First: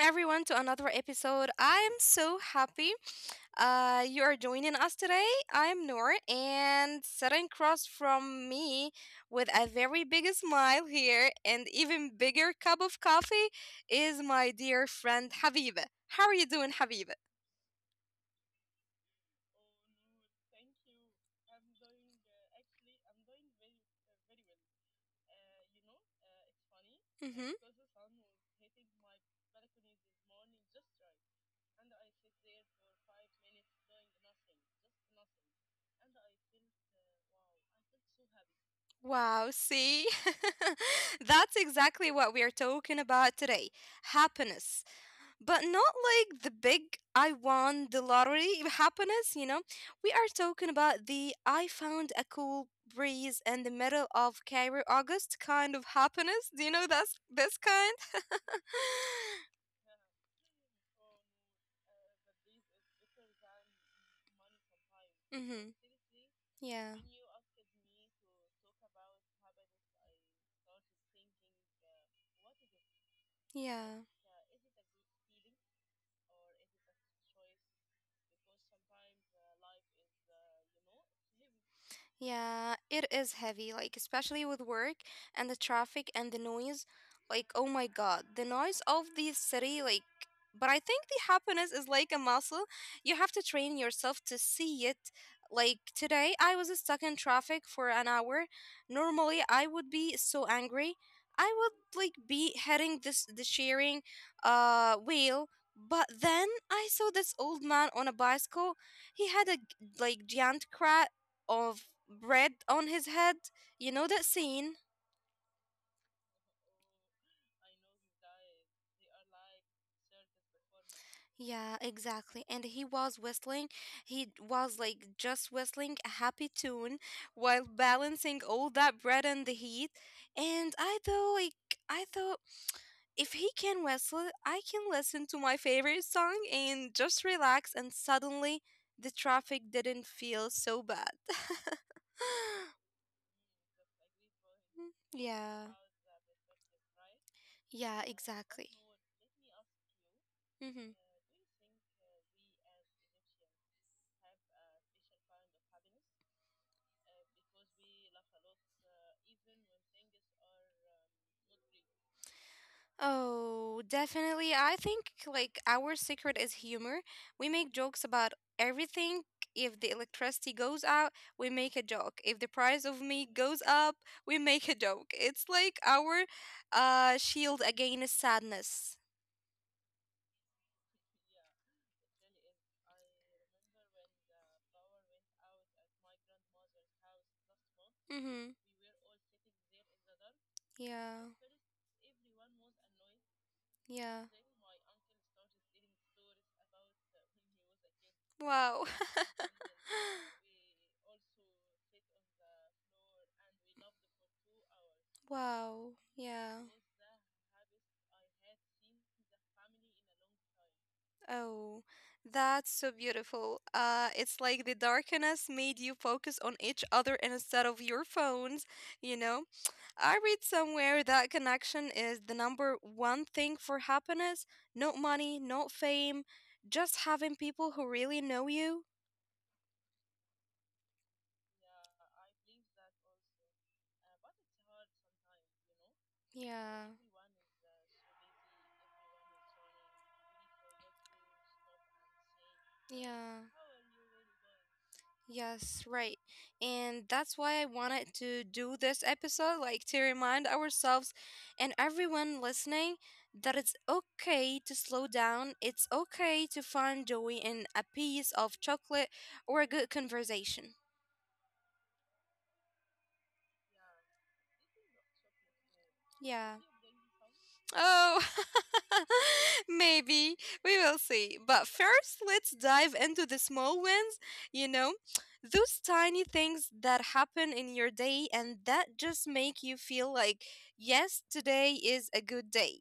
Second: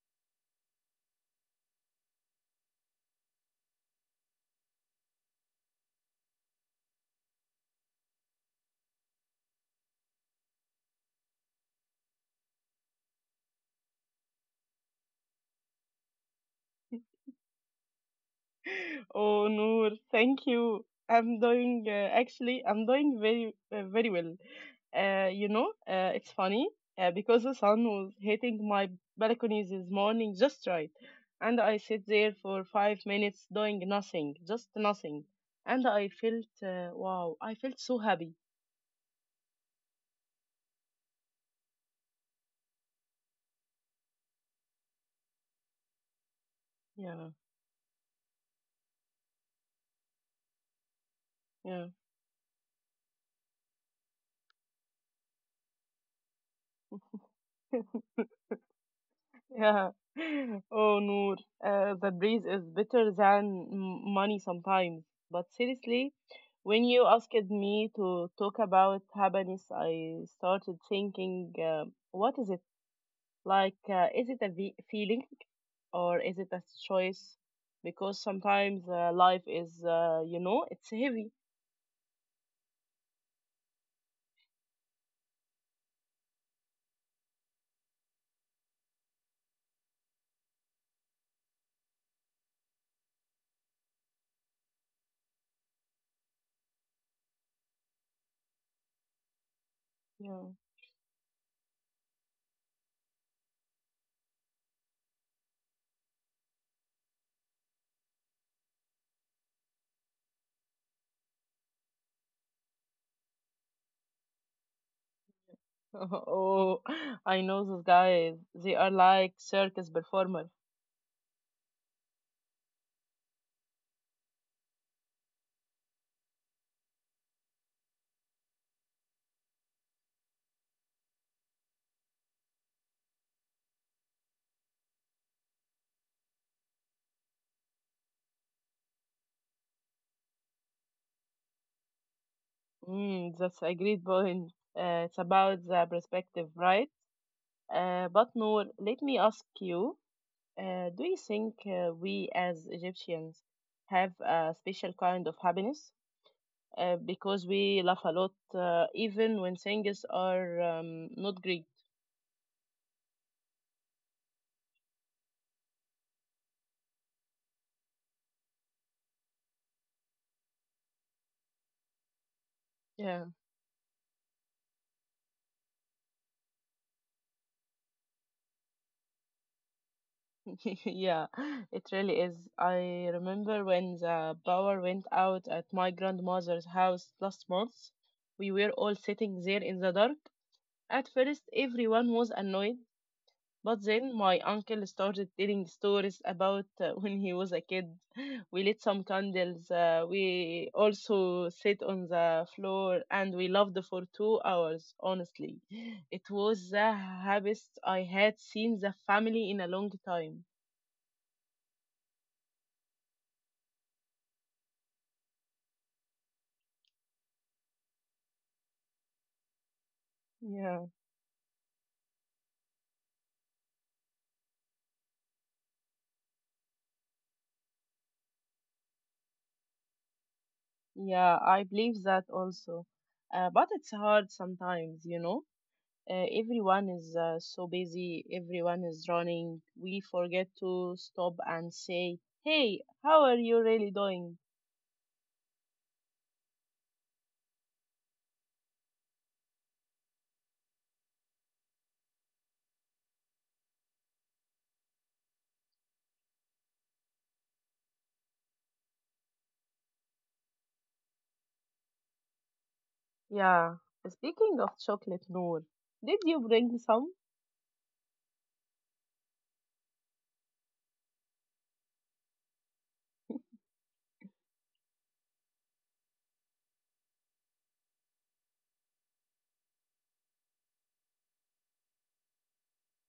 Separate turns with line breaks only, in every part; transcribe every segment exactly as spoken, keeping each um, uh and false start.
everyone to another episode. I am so happy uh, you are joining us today. I am Noor, and sitting across from me with a very big smile here and even bigger cup of coffee is my dear friend Habiba. How are you doing, Habiba?
Oh, Noor, thank you. I'm doing uh, actually, I'm doing very, uh, very well. Uh, you know, uh, it's funny uh, because the sun was hitting my balcony this morning just right, and I sit there for five minutes doing nothing, just nothing, and I felt uh, wow, I felt so happy.
Wow, see? That's exactly what we are talking about today, happiness. But not like the
Yeah,
big I won the lottery happiness, you know? We are talking about
yeah.
the I found a cool breeze in the middle of Cairo August kind of happiness. Do you know that's this kind?
Yeah. Oh, Noor, uh, the breeze is better than m- money sometimes. But seriously,
Mm-hmm.
when you asked
Yeah,
me to talk about happiness, I started thinking, uh, what is it? Like, uh, is it a
yeah.
ve- feeling or is it a choice? Because sometimes uh, life is, uh, you know, it's heavy.
Yeah, it is heavy, like especially with work and the traffic and the noise. Like, oh my god, the noise of the city, like but I think the happiness is like a muscle. You have to train yourself to see it. Like today I was stuck in traffic for an hour. Normally I would
Yeah.
be so angry. I would like be heading this the shearing uh wheel. But then I saw this old man on a bicycle. He had a g- like giant cra of bread on his head. You know that scene?
Oh, I know those guys. They are like circus performers.
Yeah, exactly. And he was whistling. He was like just whistling a happy tune while balancing all that bread in the heat. And I thought, like, I thought if he can whistle, I can listen to my favorite song and just relax. And suddenly the traffic didn't feel so bad.
Mm, that's a great point. Uh, it's about the
Yeah,
perspective, right? Uh, but
yeah,
Noor, let me
exactly.
ask you, uh, do you
Mm-hmm.
think uh, we as Egyptians have a special kind of happiness? Uh, because we laugh a lot, uh, even when things are um, not great.
Oh, definitely. I think like our secret is humor. We make jokes about everything. If the electricity goes out, we make a joke. If the
Yeah,
price of meat goes up, we make a joke. It's like our uh shield against sadness.
yeah, it really is. I remember when the power went out at my grandmother's house last month. We were all
Mm-hmm.
sitting there in the dark. At first,
Yeah.
everyone was annoyed, but then my
Yeah.
uncle started telling stories about uh, when he was a kid. We lit some
Wow.
candles, uh, we also sat on the floor, and we loved for two hours, honestly. It
Wow.
was the
Yeah.
happiest I had seen the family in a long time.
Oh, that's so beautiful. Uh, it's like the darkness made you focus on each other instead of your phones, you know? I read
Yeah,
somewhere that connection is the number one thing for happiness. Not money, not fame, just having people who really know you.
yeah, I believe that also. Uh, but it's hard sometimes, you know? Uh, everyone
Yeah,
is uh, so busy, everyone is running. We forget to stop and say, "Hey, how are you
yeah.
really doing?"
Yes, right. And that's why I wanted to do this episode, like to remind ourselves and everyone listening that it's okay to slow down. It's okay to find joy in a piece of chocolate or a good conversation.
Yeah, speaking of chocolate, Noor, did you bring
Yeah.
some?
Oh, maybe. We will see. But first, let's dive into the small wins, you know, those tiny things that happen in your day and that just make you feel like, yes, today is a good day.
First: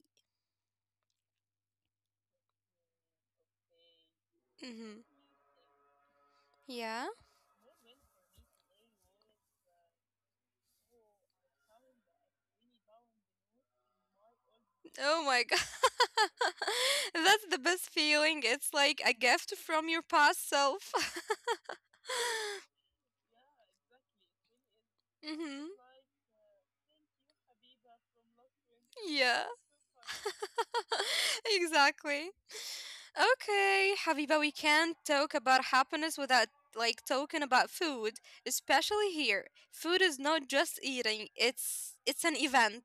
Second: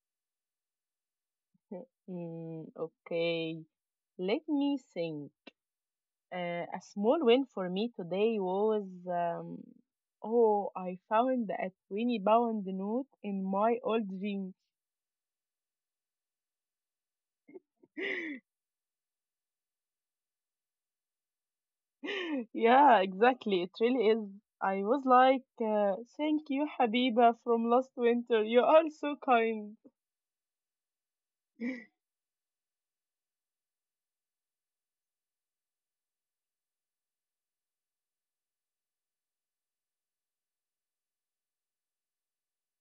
Mm, okay, let me
Hmm.
think. Uh, a
Yeah.
small win for me today was um, oh, I found a twenty pound note in my old jeans.
Oh my God. That's the best feeling. It's like a gift from your past self.
Yeah, exactly. It really is. I was like,
Hmm.
uh, "Thank you, Habiba, from last winter. You are so
Yeah,
kind."
exactly. Okay, Habiba, we can't talk about happiness without like talking about food, especially here. Food is not just eating, it's it's an event.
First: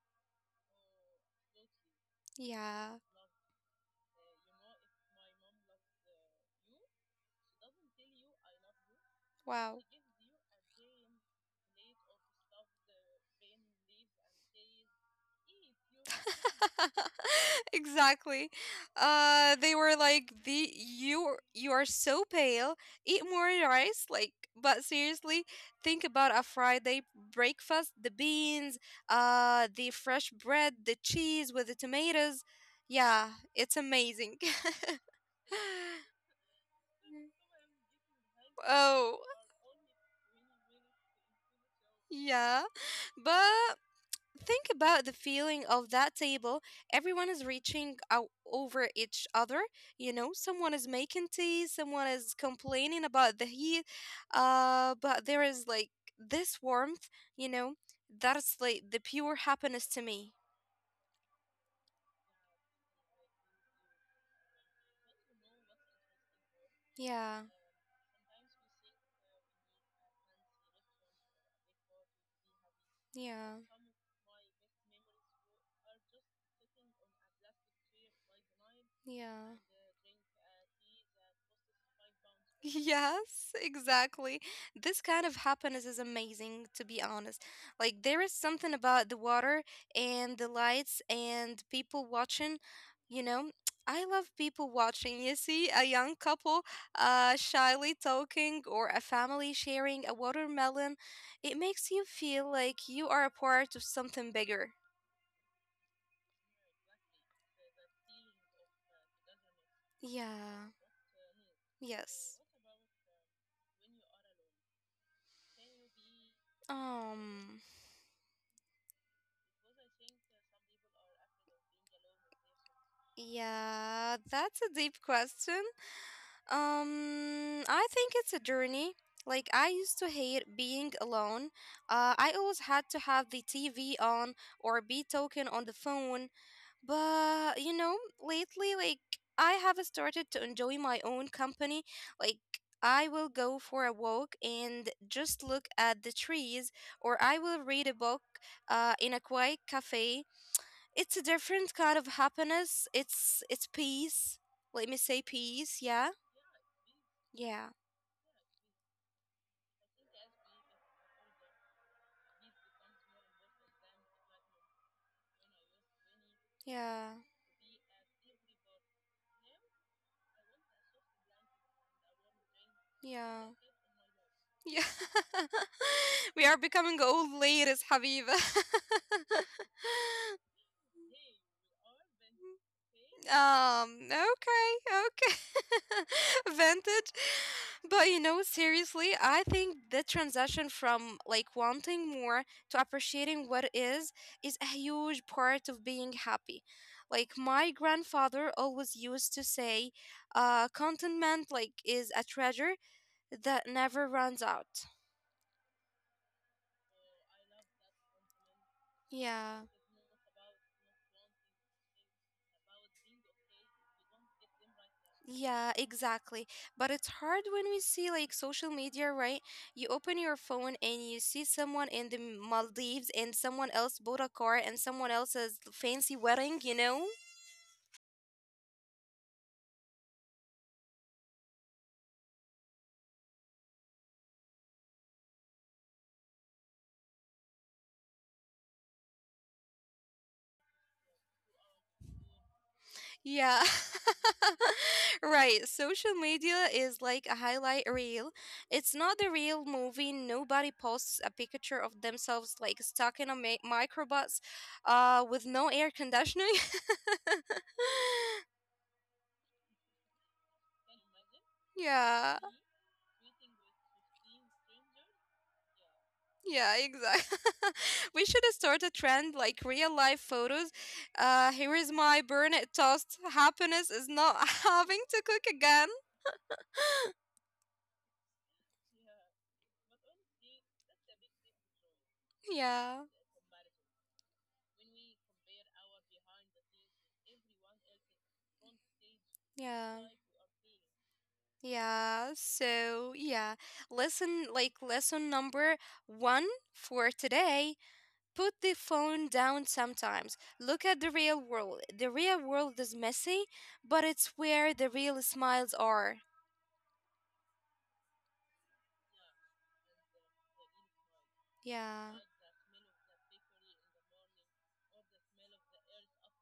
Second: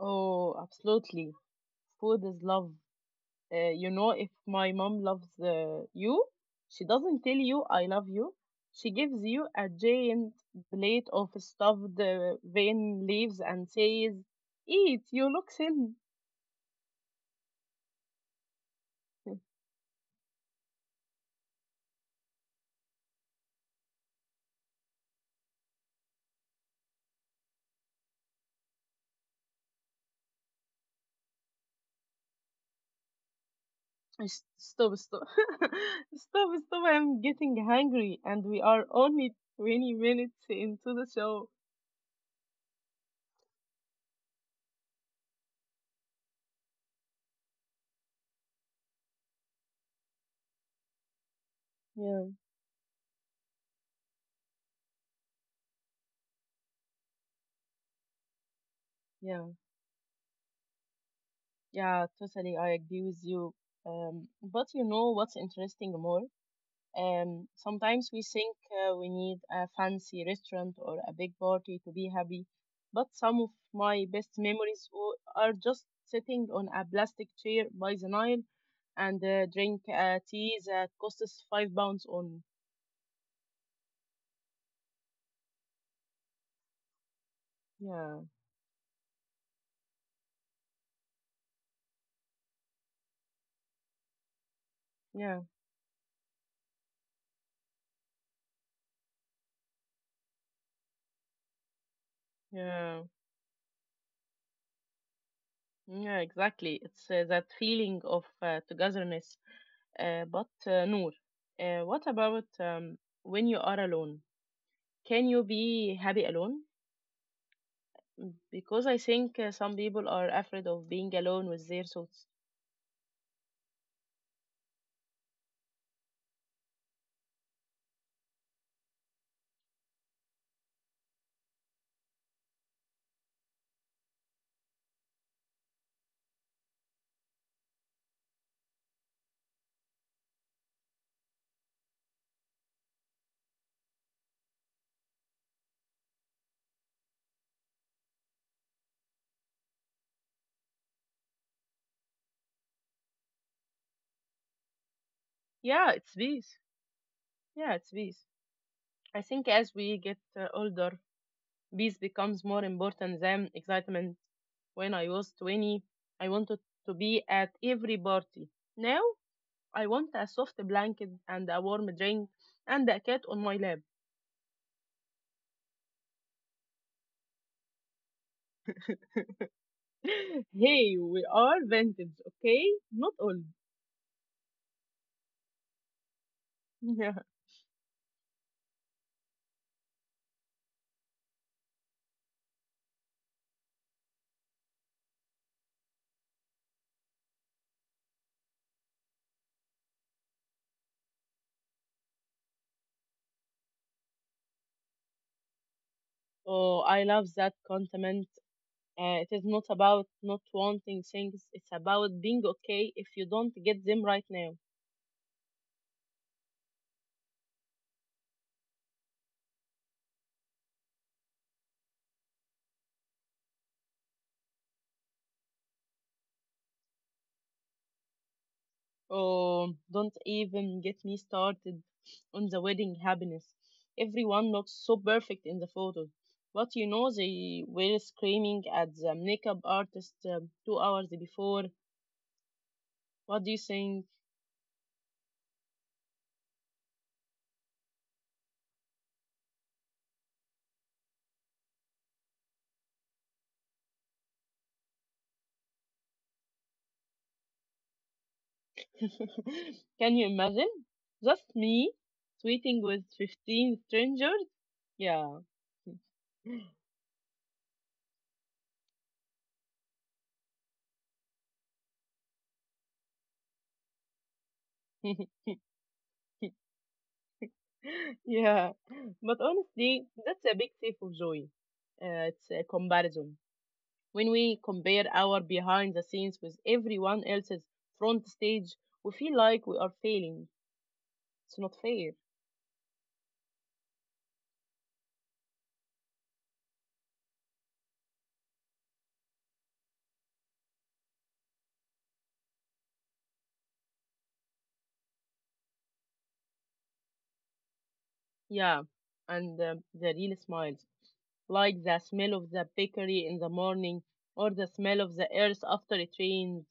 Oh, absolutely. Food is love.
Yeah.
Uh, you know, if my mom loves uh, you, she doesn't tell you, "I love you." She gives you
Wow.
a giant plate of stuffed uh, vine leaves and says, "Eat, you look thin."
Exactly. Uh they were like the you you are so pale. Eat more rice like but seriously, think about a Friday breakfast, the beans, uh the fresh bread, the cheese with the tomatoes. Yeah, it's amazing.
S- Stop, stop, stop, stop. I'm getting hungry, and we are
Oh,
only twenty minutes into the show.
yeah. But think about the feeling of that table. Everyone is reaching out over each other. You know, someone is making tea, someone
Yeah,
is complaining about the heat. Uh, but there is like this warmth, you know, that's like the
yeah,
pure happiness to me.
yeah, totally. I agree with you. Um, but you know what's interesting more? Um,
Yeah,
sometimes we think uh, we need a fancy restaurant or a big party to be happy, but some of
yeah,
my best memories w- are just sitting on a plastic chair by the Nile and uh,
yeah.
drink a tea that costs five pounds on.
Yes, exactly. This kind of happiness is amazing, to be honest.
Yeah.
Like, there is something about the water and the lights and people watching, you know. I love people watching.
Yeah,
You see a young couple uh, shyly talking or a family sharing a watermelon. It makes you feel
yeah,
like you are a part of something bigger.
yeah, exactly. It's uh, that feeling of uh, togetherness. Uh, but uh,
Yeah,
Noor, uh, what about
yes.
um, when you are alone? Can you be happy alone?
Um,
Mm, Because I think uh, some people are afraid of being alone with their thoughts.
yeah, that's a deep question. Um, I think it's a journey. Like I used to hate being alone. Uh, I always had to have the T V on or be talking on the phone. But you know, lately, like I have started to enjoy my own company. Like I will go for a walk and just look at the trees, or I will read a book uh, in a quiet cafe. It's a different kind of happiness. It's it's peace. Let me say peace.
Yeah,
Yeah,
it's peace.
yeah.
Yeah, it's peace. I think as we get uh, older, peace becomes more important than excitement. When I was twenty, I wanted to
Yeah,
be at every party. Now I want a soft blanket and a warm drink and a cat on my
yeah,
lap.
yeah. We are becoming old ladies, Habiba.
Hey, we are vintage, okay? Not old.
Um, okay, okay. Vintage. But you know, seriously, I think the transition from like wanting more to appreciating what is is a huge part of being happy. Like my grandfather always used to say, uh, contentment like is a treasure that never runs out.
Oh, I love that compliment. Uh, it is not
Yeah,
about not wanting things, it's about being okay if you don't get them right now.
yeah, exactly. But it's hard when we see like social media, right? You open your phone and you see someone in the Maldives and someone else bought a car and someone else's fancy wedding, you know?
Oh, don't even get me started on the wedding happiness. Everyone looks so perfect in the photos. But you know, they were screaming at the makeup artist um, two hours before. What do you
Yeah.
think?
Right. Social media is like a highlight reel. It's not the real movie. Nobody posts a picture of themselves like stuck in a mi- microbus uh with no air conditioning.
Can you imagine? Just me
Yeah.
tweeting with fifteen strangers? Yeah.
Yeah, exactly. We should start a trend like real life photos. Uh, here is my burn it toast. Happiness is not having to cook again.
Yeah. But honestly, that's a big thief of joy. Uh, it's a
Yeah,
comparison. When we compare our behind the scenes with everyone else's front stage, we feel like we are
yeah.
failing. It's not fair.
Yeah, so yeah, lesson like lesson number one for today. Put the phone down sometimes. Look at the real world. The real world is messy, but it's where the real smiles are.
Yeah, and um, the real smiles, like the smell
Yeah.
of the bakery in the morning or the smell of the earth after it rains.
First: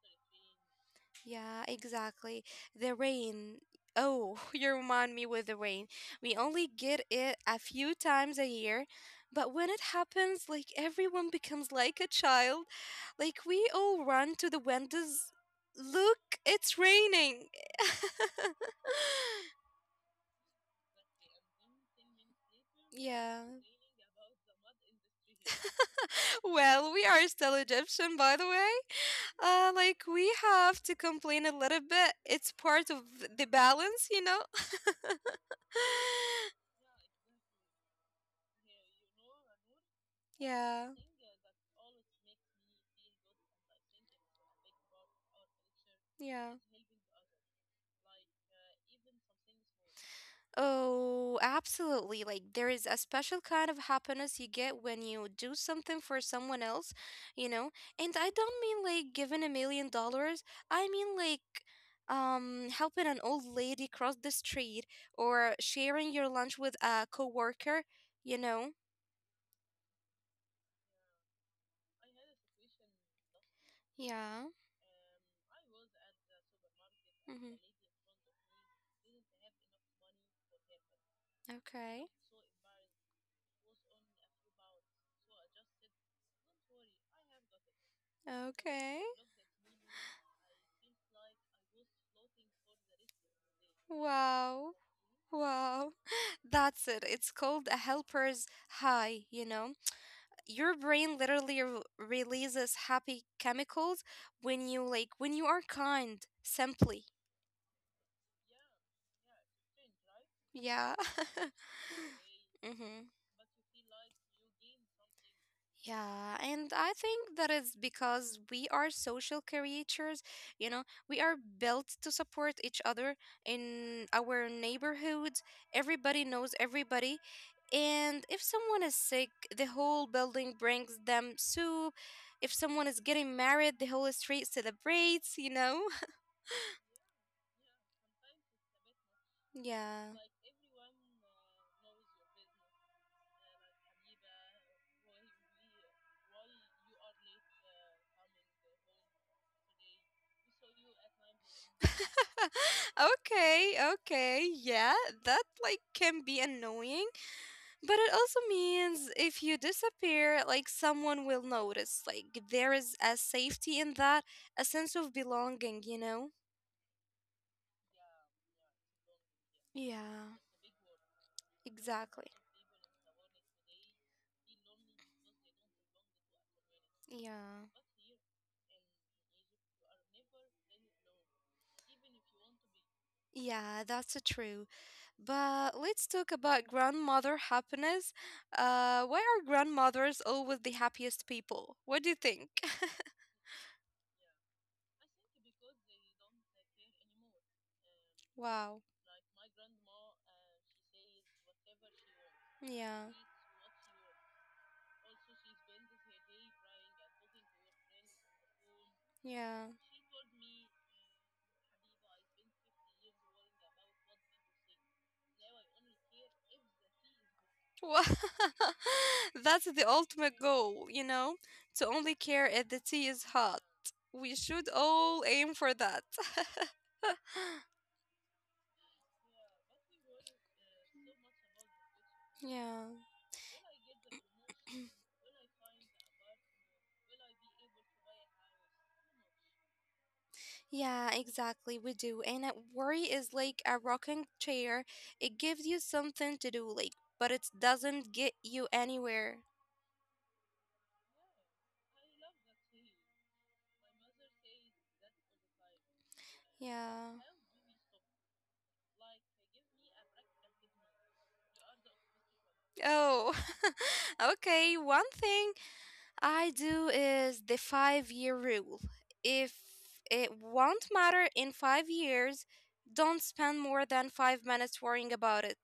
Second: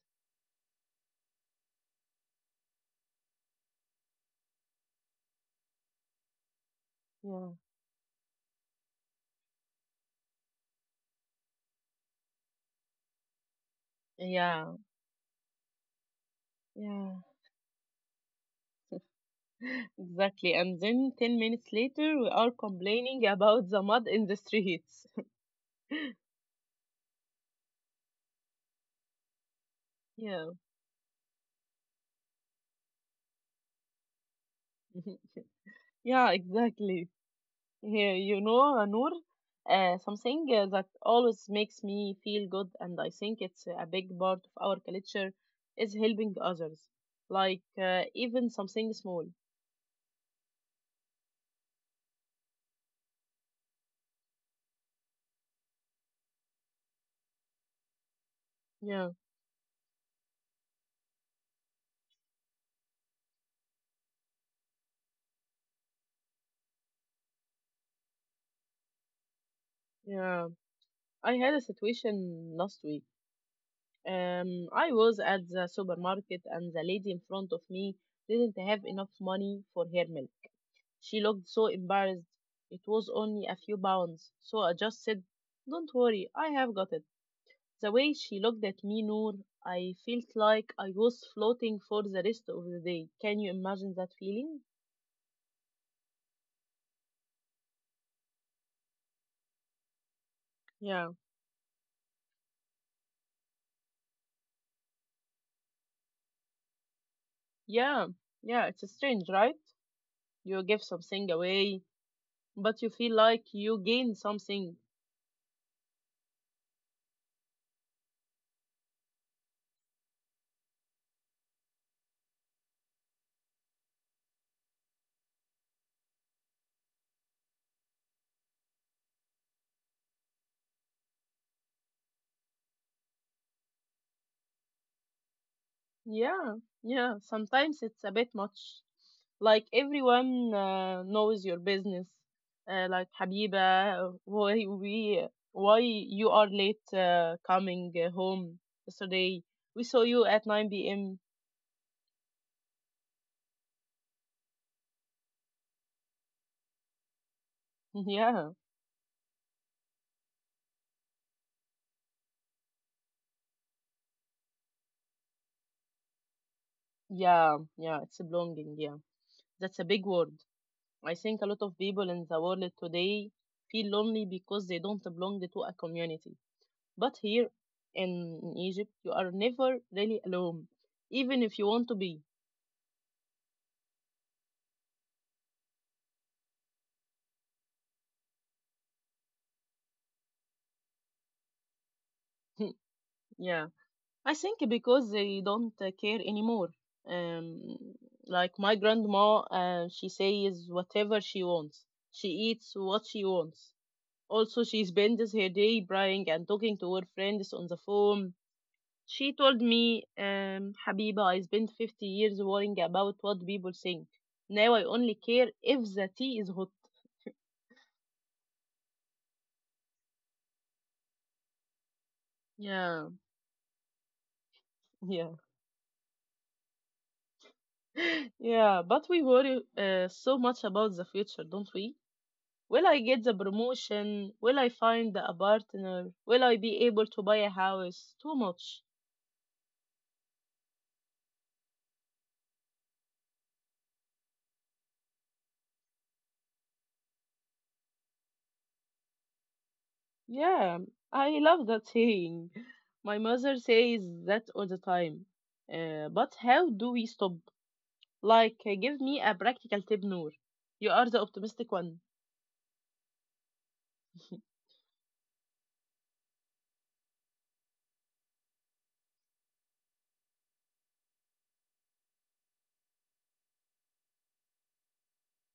Yeah, exactly. The rain. Oh, you remind me with the rain. We only get it
Yeah,
a few times a year, but when it happens, like everyone becomes like a child. Like we all run to the
yeah,
windows. Look, it's
yeah,
raining.
exactly. And then ten minutes later, we are complaining
Yeah.
about the mud in the streets.
Well, we are still Egyptian, by the way. Uh, like we
Yeah,
have to complain a little bit. It's part of the balance, you know?
yeah, exactly. Yeah, you know, uh, Noor, uh, something uh, that
Yeah,
always makes me feel good, and I think it's a big part of our culture, is helping
yeah.
others, like uh, even something small.
Oh, absolutely. Like, there is a special kind of happiness you get when you do something for someone else, you know? And I don't mean like
Yeah,
giving a million dollars. I mean like um helping an old lady cross the street or sharing your lunch with a coworker, you know?
yeah. I had a situation last week.
Yeah.
Um, I was at the supermarket, and the lady in
Mm-hmm.
front of me didn't have enough money for her milk. She looked so
Okay.
embarrassed. It was only a few pounds, so I just said, "Don't worry, I have got it." The way she looked at
Okay.
me, Noor, I felt like I was floating for the rest of the day. Can you imagine that feeling?
Wow. Wow. That's it. It's called a helper's high, you know? Your brain
Yeah.
literally r- releases happy chemicals when you like when you are kind simply.
Yeah, yeah, it's strange, right? You give
Yeah.
something away, but you
Mm-hmm.
feel like you gain something.
Yeah, and I think that is because we are social creatures, you know. We are built to support each other. In our neighborhoods, everybody knows everybody, and if someone is sick, the whole building brings them soup. If someone is getting married, the whole street celebrates, you know?
Yeah, yeah, sometimes it's a bit much. Like
Yeah.
everyone uh, knows your business. Uh, like Habiba, why we, why you are late uh, coming uh, home yesterday? We saw you at nine p m.
Okay, okay. Yeah, that like can be annoying, but it also
Yeah,
means if you disappear, like someone will notice. Like there is a safety in that, a sense of belonging, you know?
yeah, yeah, it's belonging, yeah. That's a big
Yeah,
word. I think a lot of people in
exactly.
the world today feel lonely because they don't belong to a community. But here
Yeah.
in, in Egypt, you are never really alone, even if you want to be.
Yeah, that's uh, true. But let's talk about grandmother happiness. Uh, why are grandmothers always the happiest people? What do you think?
Yeah, I think because they don't uh, care anymore. Um, like my
Wow.
grandma, uh, she says whatever she wants. She eats
Yeah.
what she wants. Also, she spends her day crying and talking to her friends on the phone. She
Yeah.
told me, um, "Habiba, I spent fifty years worrying about what people think. Now I only care if the tea is hot."
Wha- That's the ultimate goal, you know? To only care if the tea
Yeah,
is hot. We should all
yeah,
aim for that.
yeah. But we worry uh, so much about the future, don't we?
Yeah.
Will I get the promotion? Will I find a partner? Will I be able to buy a house? Too much.
Yeah, exactly. We do. And uh, worry is like a rocking chair. It gives you something to do, like, but it doesn't get you anywhere.
Yeah, I love that saying. My mother says that all the time. Uh, but how do
Yeah.
we stop? Like, uh, give me a practical tip, Noor. You are the optimistic one.
Oh, okay. One thing I do is the five year rule. If it won't matter in five years, don't spend more than five minutes worrying about it.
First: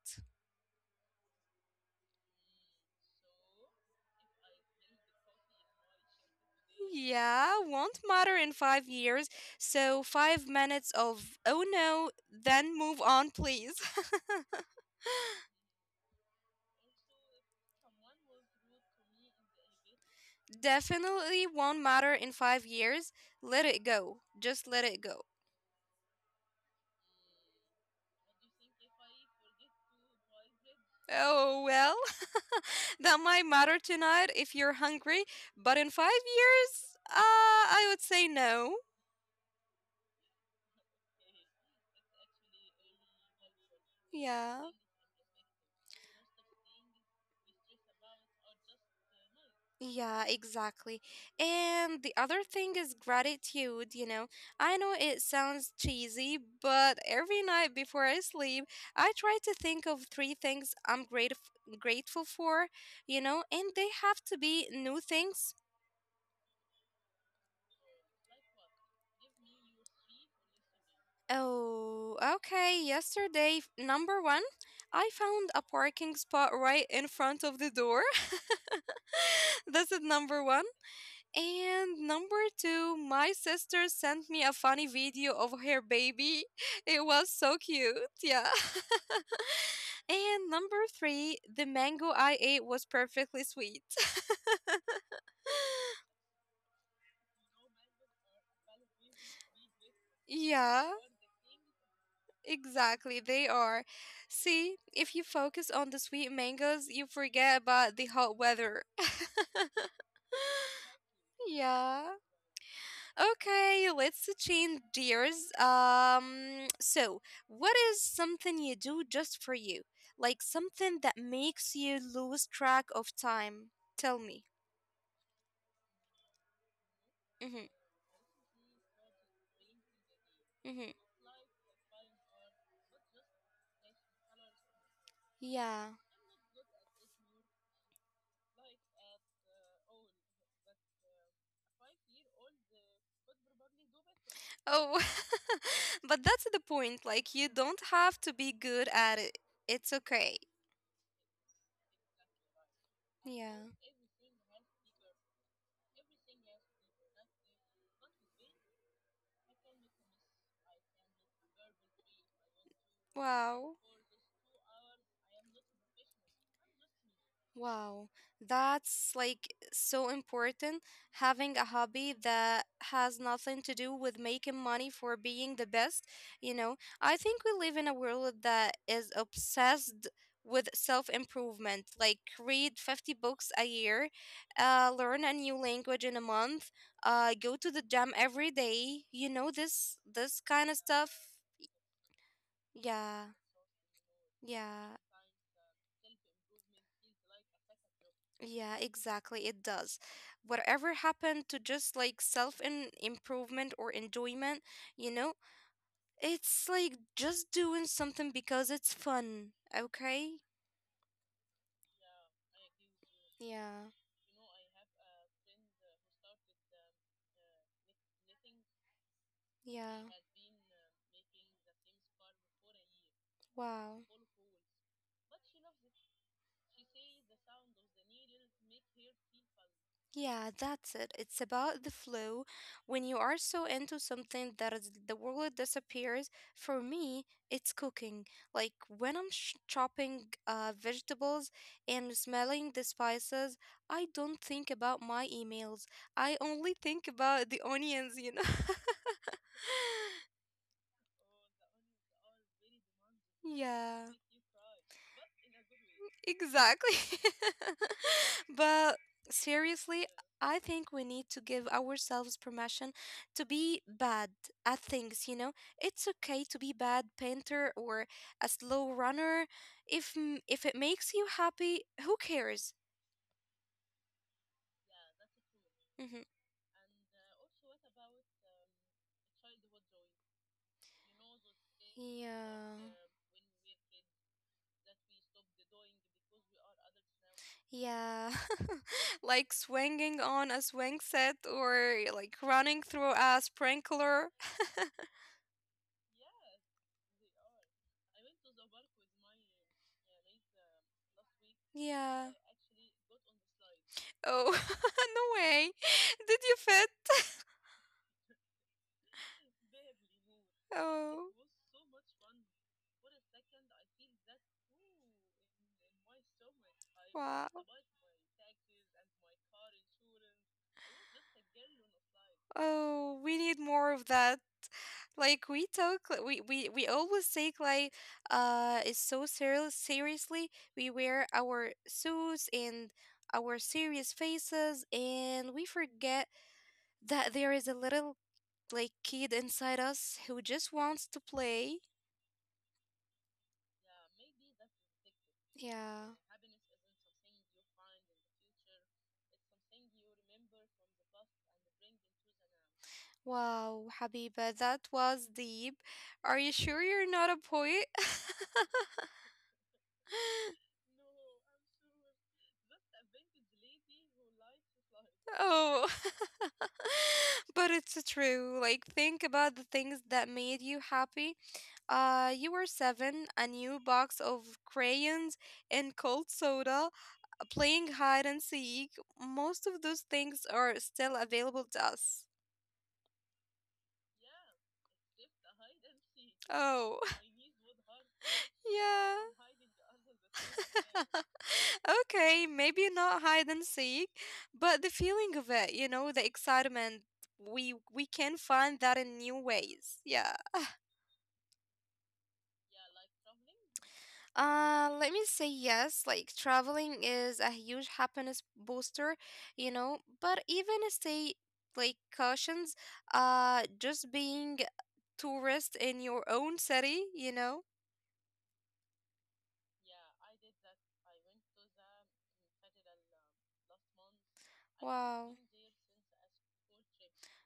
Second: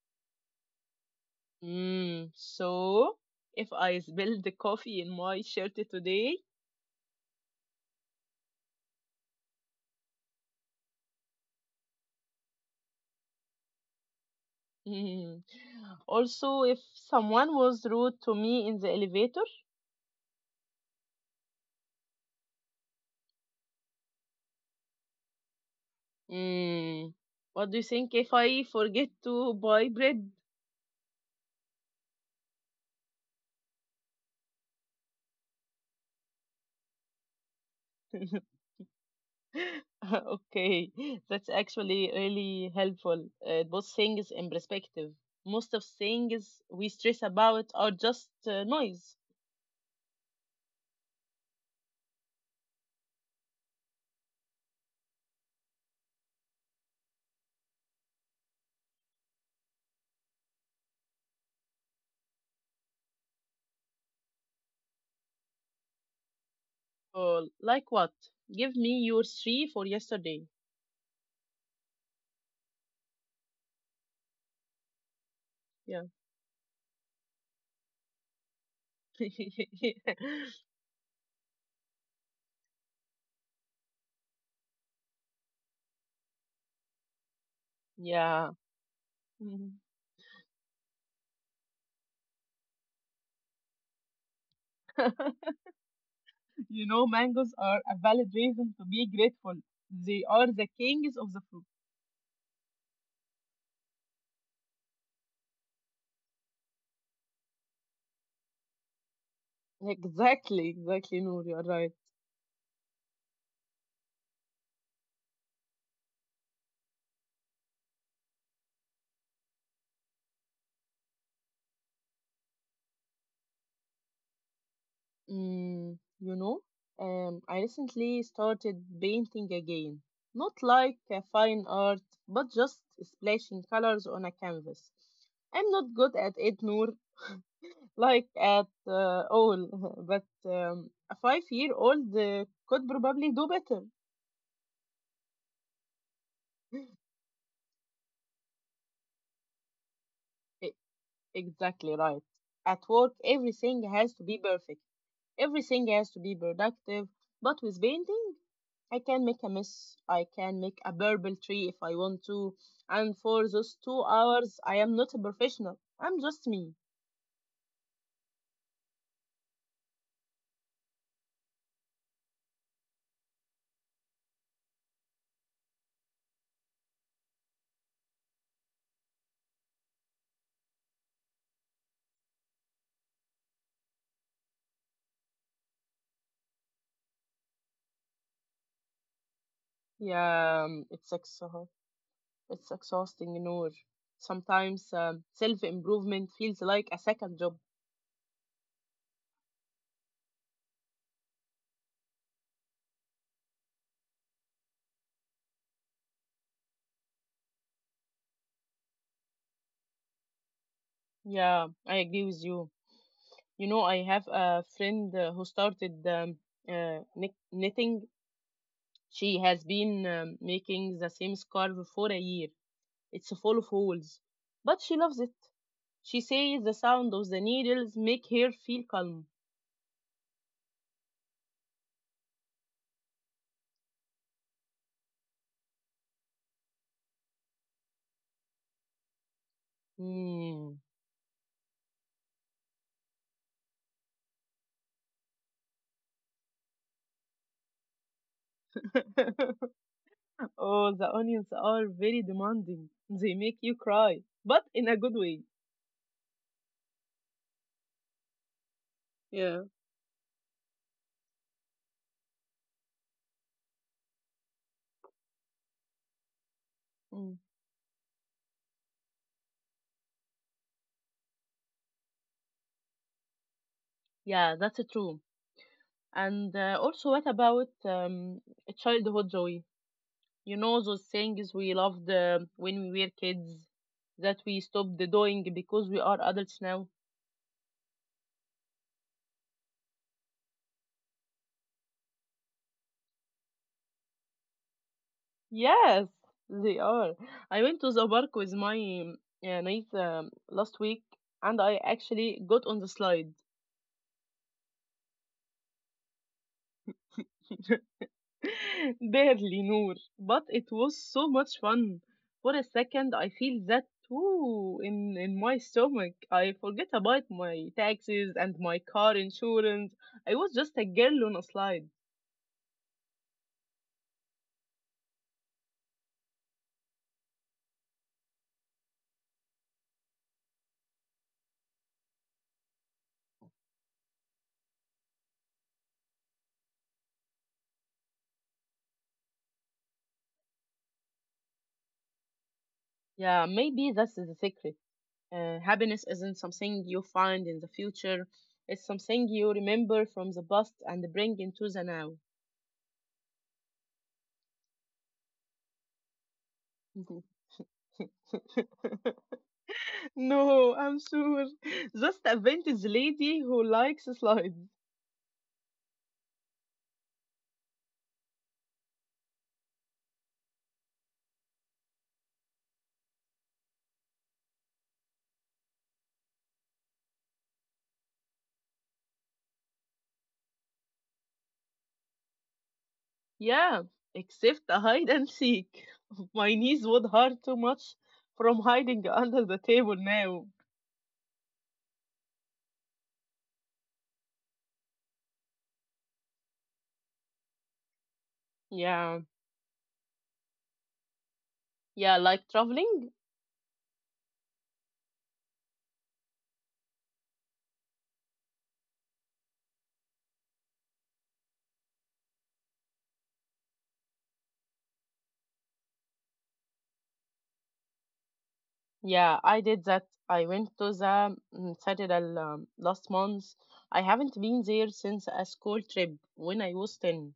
Mm, so, if I spill the coffee in my shirt today,
Yeah, won't matter in five years. So, five minutes of oh no, then move on, please.
mm, also if someone was rude to me in the elevator,
Definitely won't matter in five years. Let it go. Just let it go.
mm, what do you think if I forget to buy bread?
Oh well, that might matter tonight if you're hungry, but in five years, uh, I would say no.
Okay, that's actually really helpful. It puts things in
Yeah,
perspective. Most of things we stress about are just uh, noise.
yeah, exactly. And the other thing is gratitude, you know. I know it sounds cheesy, but every night before I sleep, I try to think of three things I'm grateful grateful for, you know, and they have to be new things.
Or like what? Give me your three for yesterday.
Oh, okay. Yesterday, f- number one, I found a
Yeah.
parking spot right in front of the door. This is number one. And number two, my sister sent me a funny video of her baby. It was so cute, yeah.
Yeah. Mhm.
And number three, the mango I ate was perfectly sweet.
You know, mangoes are a valid reason to be grateful. They are the
Yeah,
kings of the fruit.
exactly, they are. See, if you focus on the sweet mangoes, you forget about the hot weather.
Exactly, exactly, Noor, you are right.
Yeah. Okay, let's change gears. Um, so what is something you do just for you? Like something that makes you lose track of time. Tell me.
Mm, you know, um, I
Mm-hmm.
recently started painting again. Not
Mm-hmm.
like a fine art, but just splashing colors on a canvas. I'm not
Yeah.
good at it, Noor, like at uh, all, but um, a five year old uh, could probably do better.
Oh, but that's the point. Like you don't have to be good at it. It's okay.
E- exactly right. At work,
Yeah.
everything has to be perfect, everything has to be productive, but with painting, I can make a mess. I can make a purple tree if I want to. And for those
Wow.
two hours, I am not a professional. I'm just me.
Wow, that's like so important. Having a hobby that has nothing to do with making money for being the best, you know. I think we live in a world that is obsessed with self improvement. Like, read fifty books a year, uh, learn a new language in a month, uh, go to the gym every day, you know, this, this
Yeah,
kind of
um, it's
stuff.
exha- it's
Yeah,
exhausting, Noor. Sometimes
yeah.
um, self improvement feels like a second job.
Yeah, exactly. It does. Whatever happened to just like self in improvement or enjoyment, you know, it's like just doing something because it's fun. Okay?
Yeah, I agree with you. You know,
Yeah.
I have a friend uh, who started um, uh, knick- knitting. She has
Yeah.
been um, making the same scarf for a year. It's full of
Wow.
holes, but she loves it. She says the sound of the needles make her feel calm.
Yeah, that's it. It's about the flow. When you are so into something that is, the world disappears, for me, it's cooking. Like when I'm sh chopping uh,
Mm.
vegetables and smelling the spices, I don't think about my emails. I only think about the onions, you know?
Oh, the onions are very demanding. They make you
Yeah.
cry, but in a good way.
Exactly. But
Yeah.
seriously, I think we need to give ourselves permission to be bad at things, you know? It's okay to be bad
Mm.
painter or a slow runner. If m- if it makes you happy, who cares?
Yeah, that's true.
Hmm.
And uh, also, what about um, childhood joy? You know, those things we loved uh,
Yeah.
when we were kids that we stopped doing because we are adults now?
Yeah. Like swinging on a swing set or like running through a sprinkler.
Yes, they are. I went to the park with my um, uh, niece um, last week and I
Yeah.
actually got on the slide.
Oh, no way. Did you fit?
Barely, Noor. But it was so
Oh,
much fun. For a second, I feel that too in, in my stomach. I forget about
wow.
my taxes and my car insurance. I was just a girl on a slide.
Oh, we need more of that. Like we took, like, we we we always take like uh it's so serious seriously. We wear our suits and our serious faces, and we forget that there is a little like kid inside us who just wants to play.
Yeah, maybe that's the secret. Uh, happiness
Yeah.
isn't something you find in the future, it's something you remember from the past and bring into the now.
Wow, Habiba, that was deep. Are you sure you're not a poet?
No, I'm sure. Just a vintage lady who likes slides.
Oh, but it's true. Like, think about the things that made you happy. Uh, you were seven, a new box of crayons and cold soda, uh, playing hide and seek. Most of those things are still available to us.
Yeah, except a hide and seek. My knees
Oh,
would hurt too much from hiding
yeah.
under the table now.
Okay, maybe not hide and seek, but the feeling of it, you know, the excitement, we we can find that in
Yeah,
new ways. Yeah.
yeah, like traveling.
Uh, let me say yes, like traveling is a huge happiness booster, you know, but even stay like cautions, uh just being tourist in your own city, you know.
Yeah, I did that. I went to the mm, Citadel um, last month. I haven't been there
Wow.
since a school trip when I was ten.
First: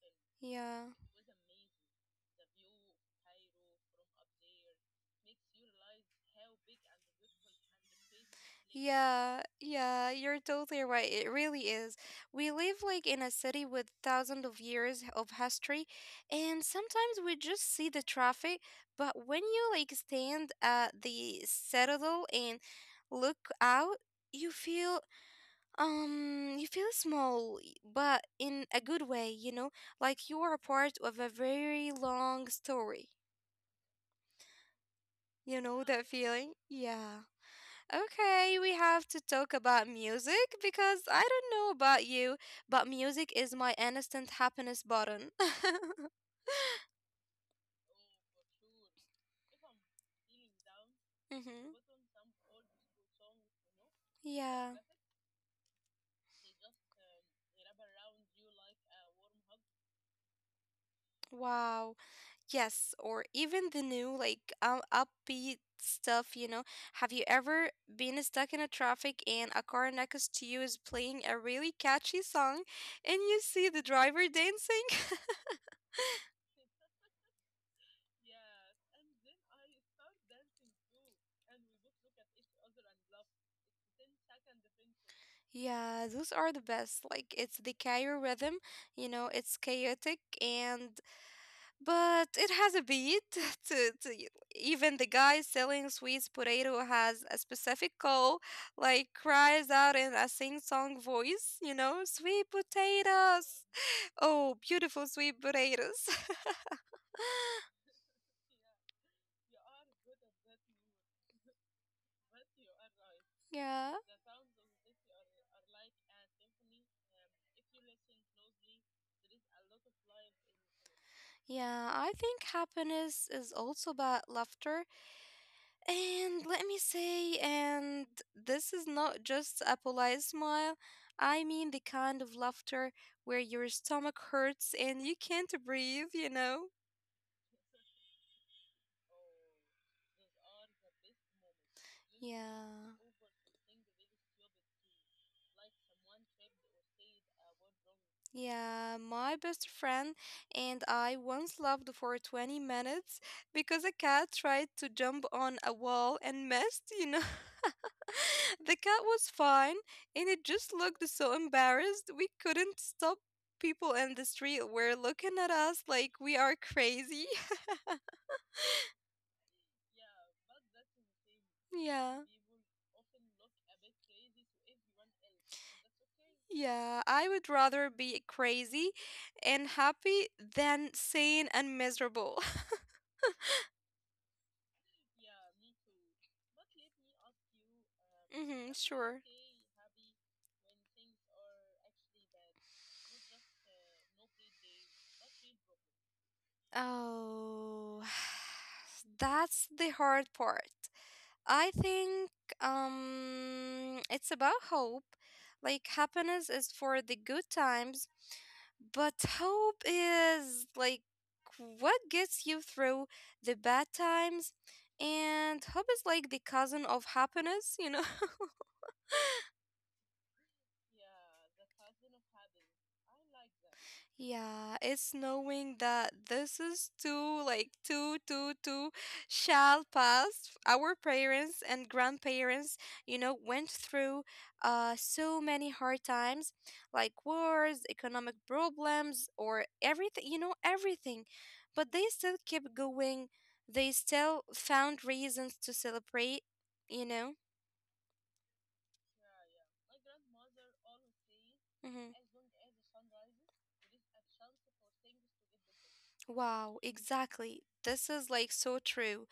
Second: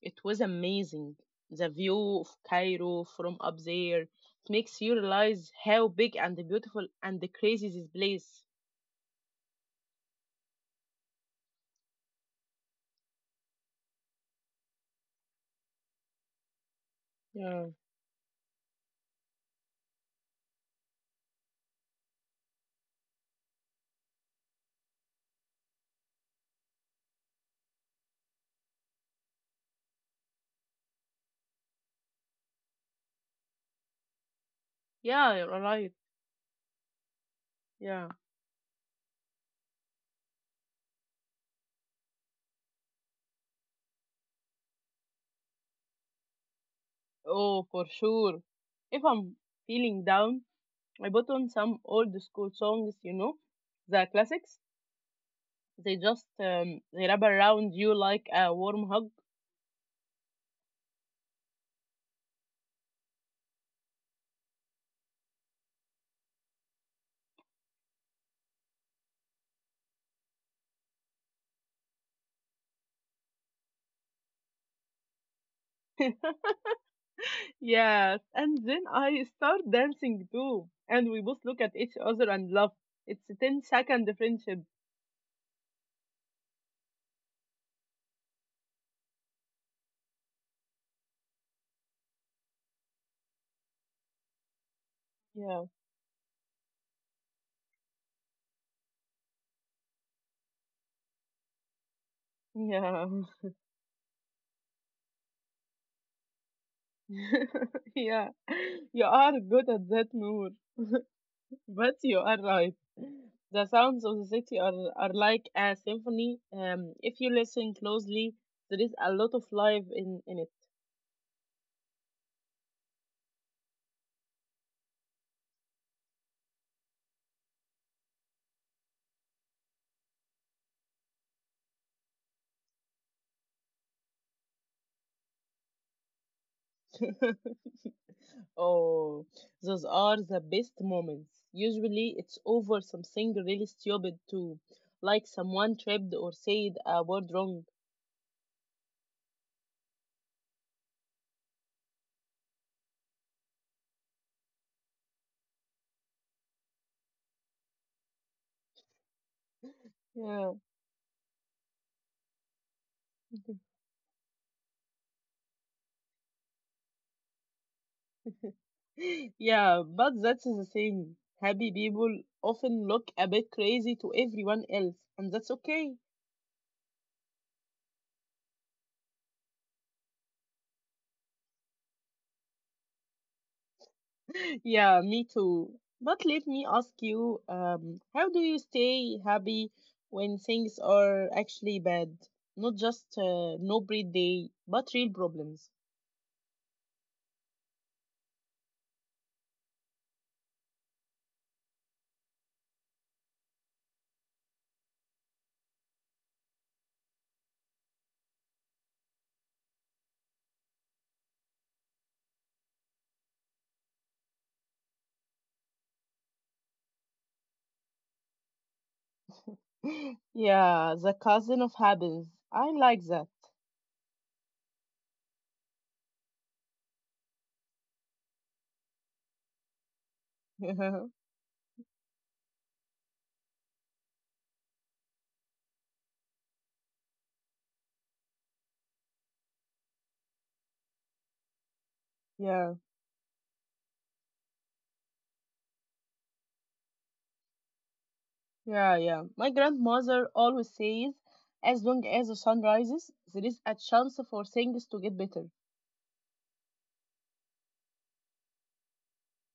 It was
Yeah.
amazing. The view of Cairo from up there, it makes you realize how big and beautiful and crazy this place.
Yeah, yeah, you're totally right. It really is. We live like in a city with thousands of years of history, and sometimes we just
Yeah,
see the traffic, but when you like stand at the citadel and look out, you feel um you feel small, y- but in a good way, you know, like you are a part of a very long story.
yeah, you're
You know
right.
that feeling? Yeah.
Yeah.
Okay, we have to talk about music because I don't know about you, but music is my instant happiness button.
Oh, for sure. If I'm feeling down, I put on some
Hmm.
old school songs, you know, the classics.
Yeah.
They just um, they wrap around you like a warm hug.
Wow. Yes, or even the new like um, upbeat stuff, you know. Have you ever been stuck in a traffic and a car next to you is playing a really catchy song and you see the driver dancing?
Yes, and then I start dancing too, and we both look at each other and laugh. It's a ten-second friendship.
Yeah, those are the best. Like it's the Cairo rhythm, you know, it's chaotic and but it has a beat to, to y- even the guy
Yeah,
selling sweets potato has a specific call, like cries out in a sing-song voice, you know, sweet
yeah,
potatoes. Oh, beautiful sweet potatoes.
yeah. You are good at that, Noor. But you are right. The sounds
Yeah.
of the city are, are like a symphony. Um, if you listen closely, there is a lot of life in, in it.
Yeah, I think happiness is also about laughter. And let me say, and this is not just a polite smile. I mean the kind of laughter where your stomach hurts and you can't breathe, you know?
Oh, those are the best moments. Usually it's over
Yeah.
something really stupid too, like someone tripped or said a word wrong.
Yeah, my best friend and I once laughed for twenty minutes because a cat tried to jump on a wall and missed, you know. The cat was fine and
Yeah.
it just looked so embarrassed. We couldn't stop. People in the street were looking at us like we are crazy.
Yeah, but that's the thing. Happy people
Yeah.
often look a bit crazy to everyone else, and that's okay.
Yeah, I would rather be crazy and happy than sane and miserable.
Yeah, me too. But let me ask you, um, how do you
Mm-hmm,
stay
sure.
happy when things are actually bad? Not just uh, no breed day, but real problems.
Oh, that's the hard part. I think um it's about hope. Like happiness is for the good times, but hope is like what gets you through the bad times. And hope is like the cousin of happiness, you know?
Yeah, the cousin of happiness. I like that.
Yeah, it's knowing that this is too, like, too, too, too shall pass. Our parents and grandparents, you know, went through uh, so many hard times, like wars, economic problems, or everything, you know, everything. But they still
Yeah.
kept going. They still found reasons to celebrate, you know?
Yeah, yeah. My grandmother always says, as long as the
Hmm.
sun rises, there is a chance for things to get better.
Wow, exactly. This is like so true.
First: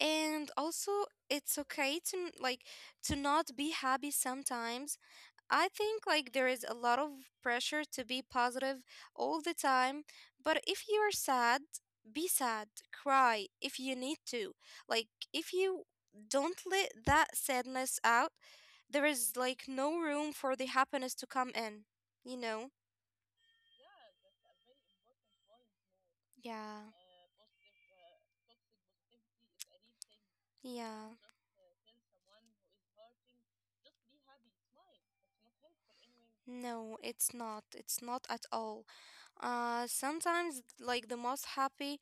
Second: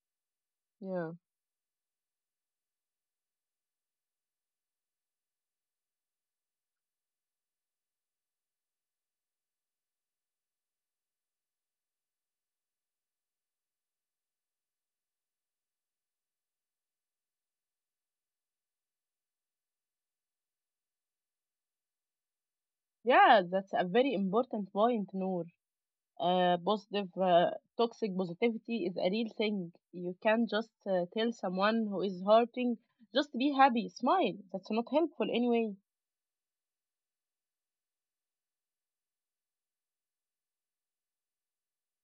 And also
Yeah.
it's okay to n- like to not be happy sometimes. I think like there is a lot of pressure to be positive all the time, but if you are sad, be sad, cry if you need to. Like, if you don't let that sadness out, there is like no room for the happiness to come in, you know.
Yeah, that's a very important point, Noor. Uh,
Yeah,
positive, uh, Toxic positivity is a real thing. You can't just uh,
yeah.
tell someone who is hurting, just be happy, smile. That's not helpful anyway.
No, it's not, it's not at all. Uh, sometimes, like the most happy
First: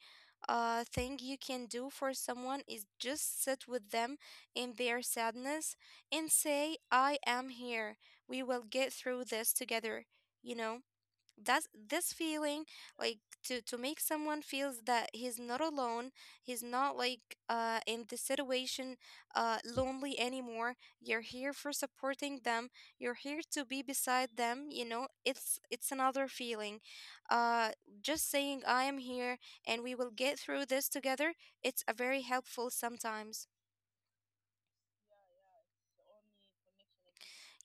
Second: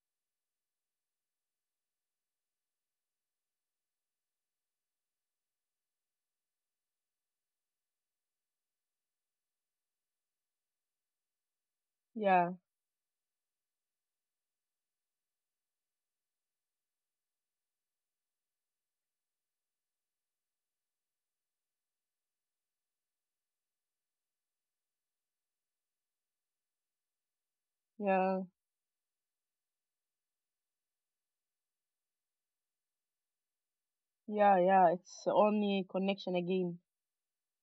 uh, thing you can do for someone is just sit with them in their sadness and say, I am here. We will get through this together, you know? That's this
Yeah,
feeling like to to make someone feels that he's not alone, he's not like uh in the situation uh lonely anymore. You're here for supporting them. You're here to be beside them, you know. It's it's another feeling. Uh just
yeah,
saying I am here and we will get through this together, it's a very helpful sometimes.
yeah, yeah. It's only connection again.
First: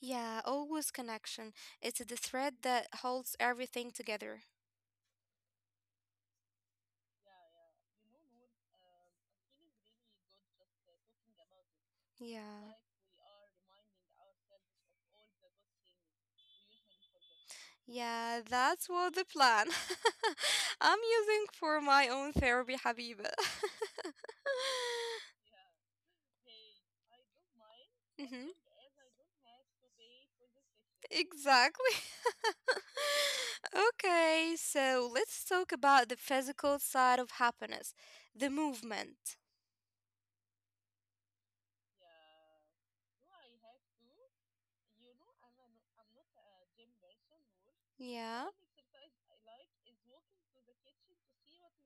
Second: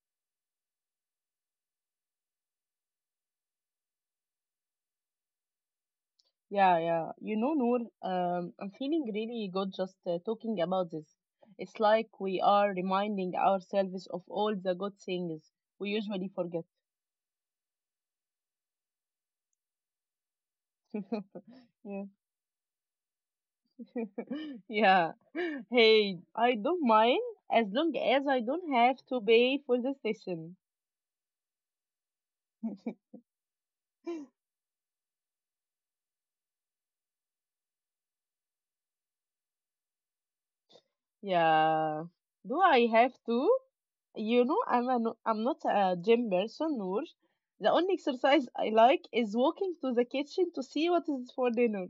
Yeah, always connection. It's the thread that holds everything together.
Yeah, yeah. You know, Noor, um, I'm feeling really good just uh, talking about this. It's like we are
Yeah.
reminding ourselves of all the good things we usually forget.
Yeah, that's what the plan. I'm using for
yeah.
my own therapy, Habiba.
yeah. Hey, I don't mind as long as I
Hmm.
don't have to pay for the session.
Exactly. Okay, so let's talk about the physical side of happiness, the movement.
Yeah. Do I have to? You know, I'm a, no- I'm not a gym person, Noor. The only exercise
Yeah.
I like is walking to the kitchen to see what is for dinner.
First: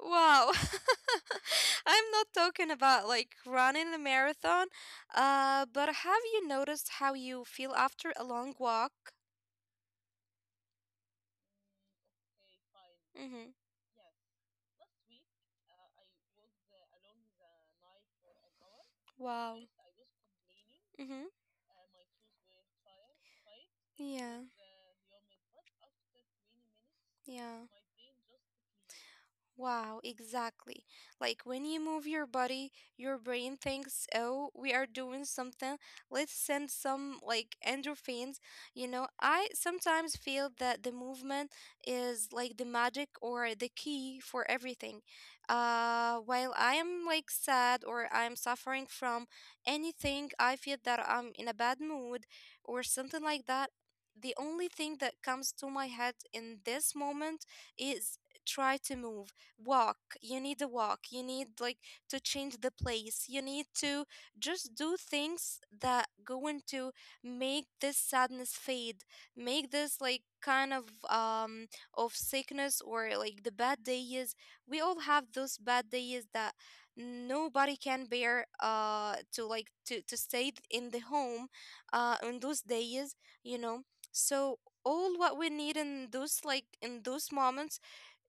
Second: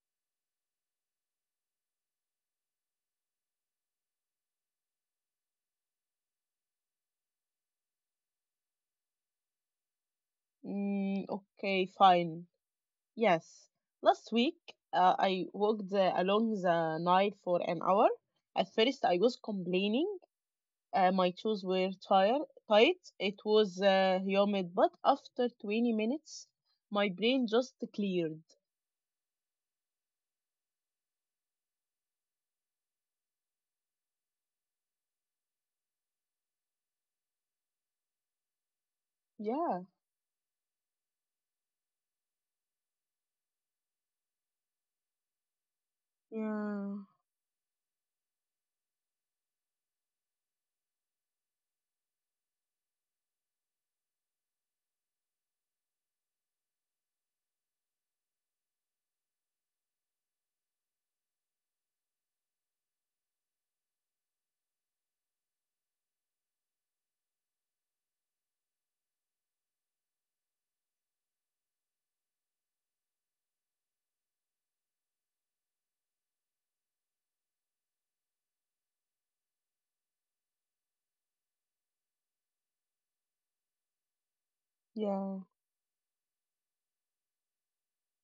Wow. I'm not talking about like running a marathon, uh, but have you noticed how you feel after a long walk?
Mm, okay, fine.
Mm-hmm.
Yes. Last week, uh, I walked uh, along the Nile for an hour. At first, I was
Wow.
complaining. Uh,
Mm-hmm.
my shoes were tire- tight. It was uh,
Yeah.
humid, but after twenty minutes, my brain
Yeah.
just cleared.
Wow, exactly. Like when you move your body, your brain thinks, "Oh, we are doing something. Let's send some like endorphins." You know, I
Yeah,
sometimes feel that the movement is like the magic or the key for everything. Uh, while
yeah,
I am like sad or I'm suffering from anything, I feel that I'm in a bad mood or something like that. The only thing that comes to my head in this moment is try to move, walk. You need a walk, you need like to change the place, you need to just do things that going to make this sadness fade, make this like kind of um of sickness or like the bad days. We all have those bad days that nobody can bear uh to like to to stay in the home uh on those days, you know. So all what
yeah,
we need in those like in those moments,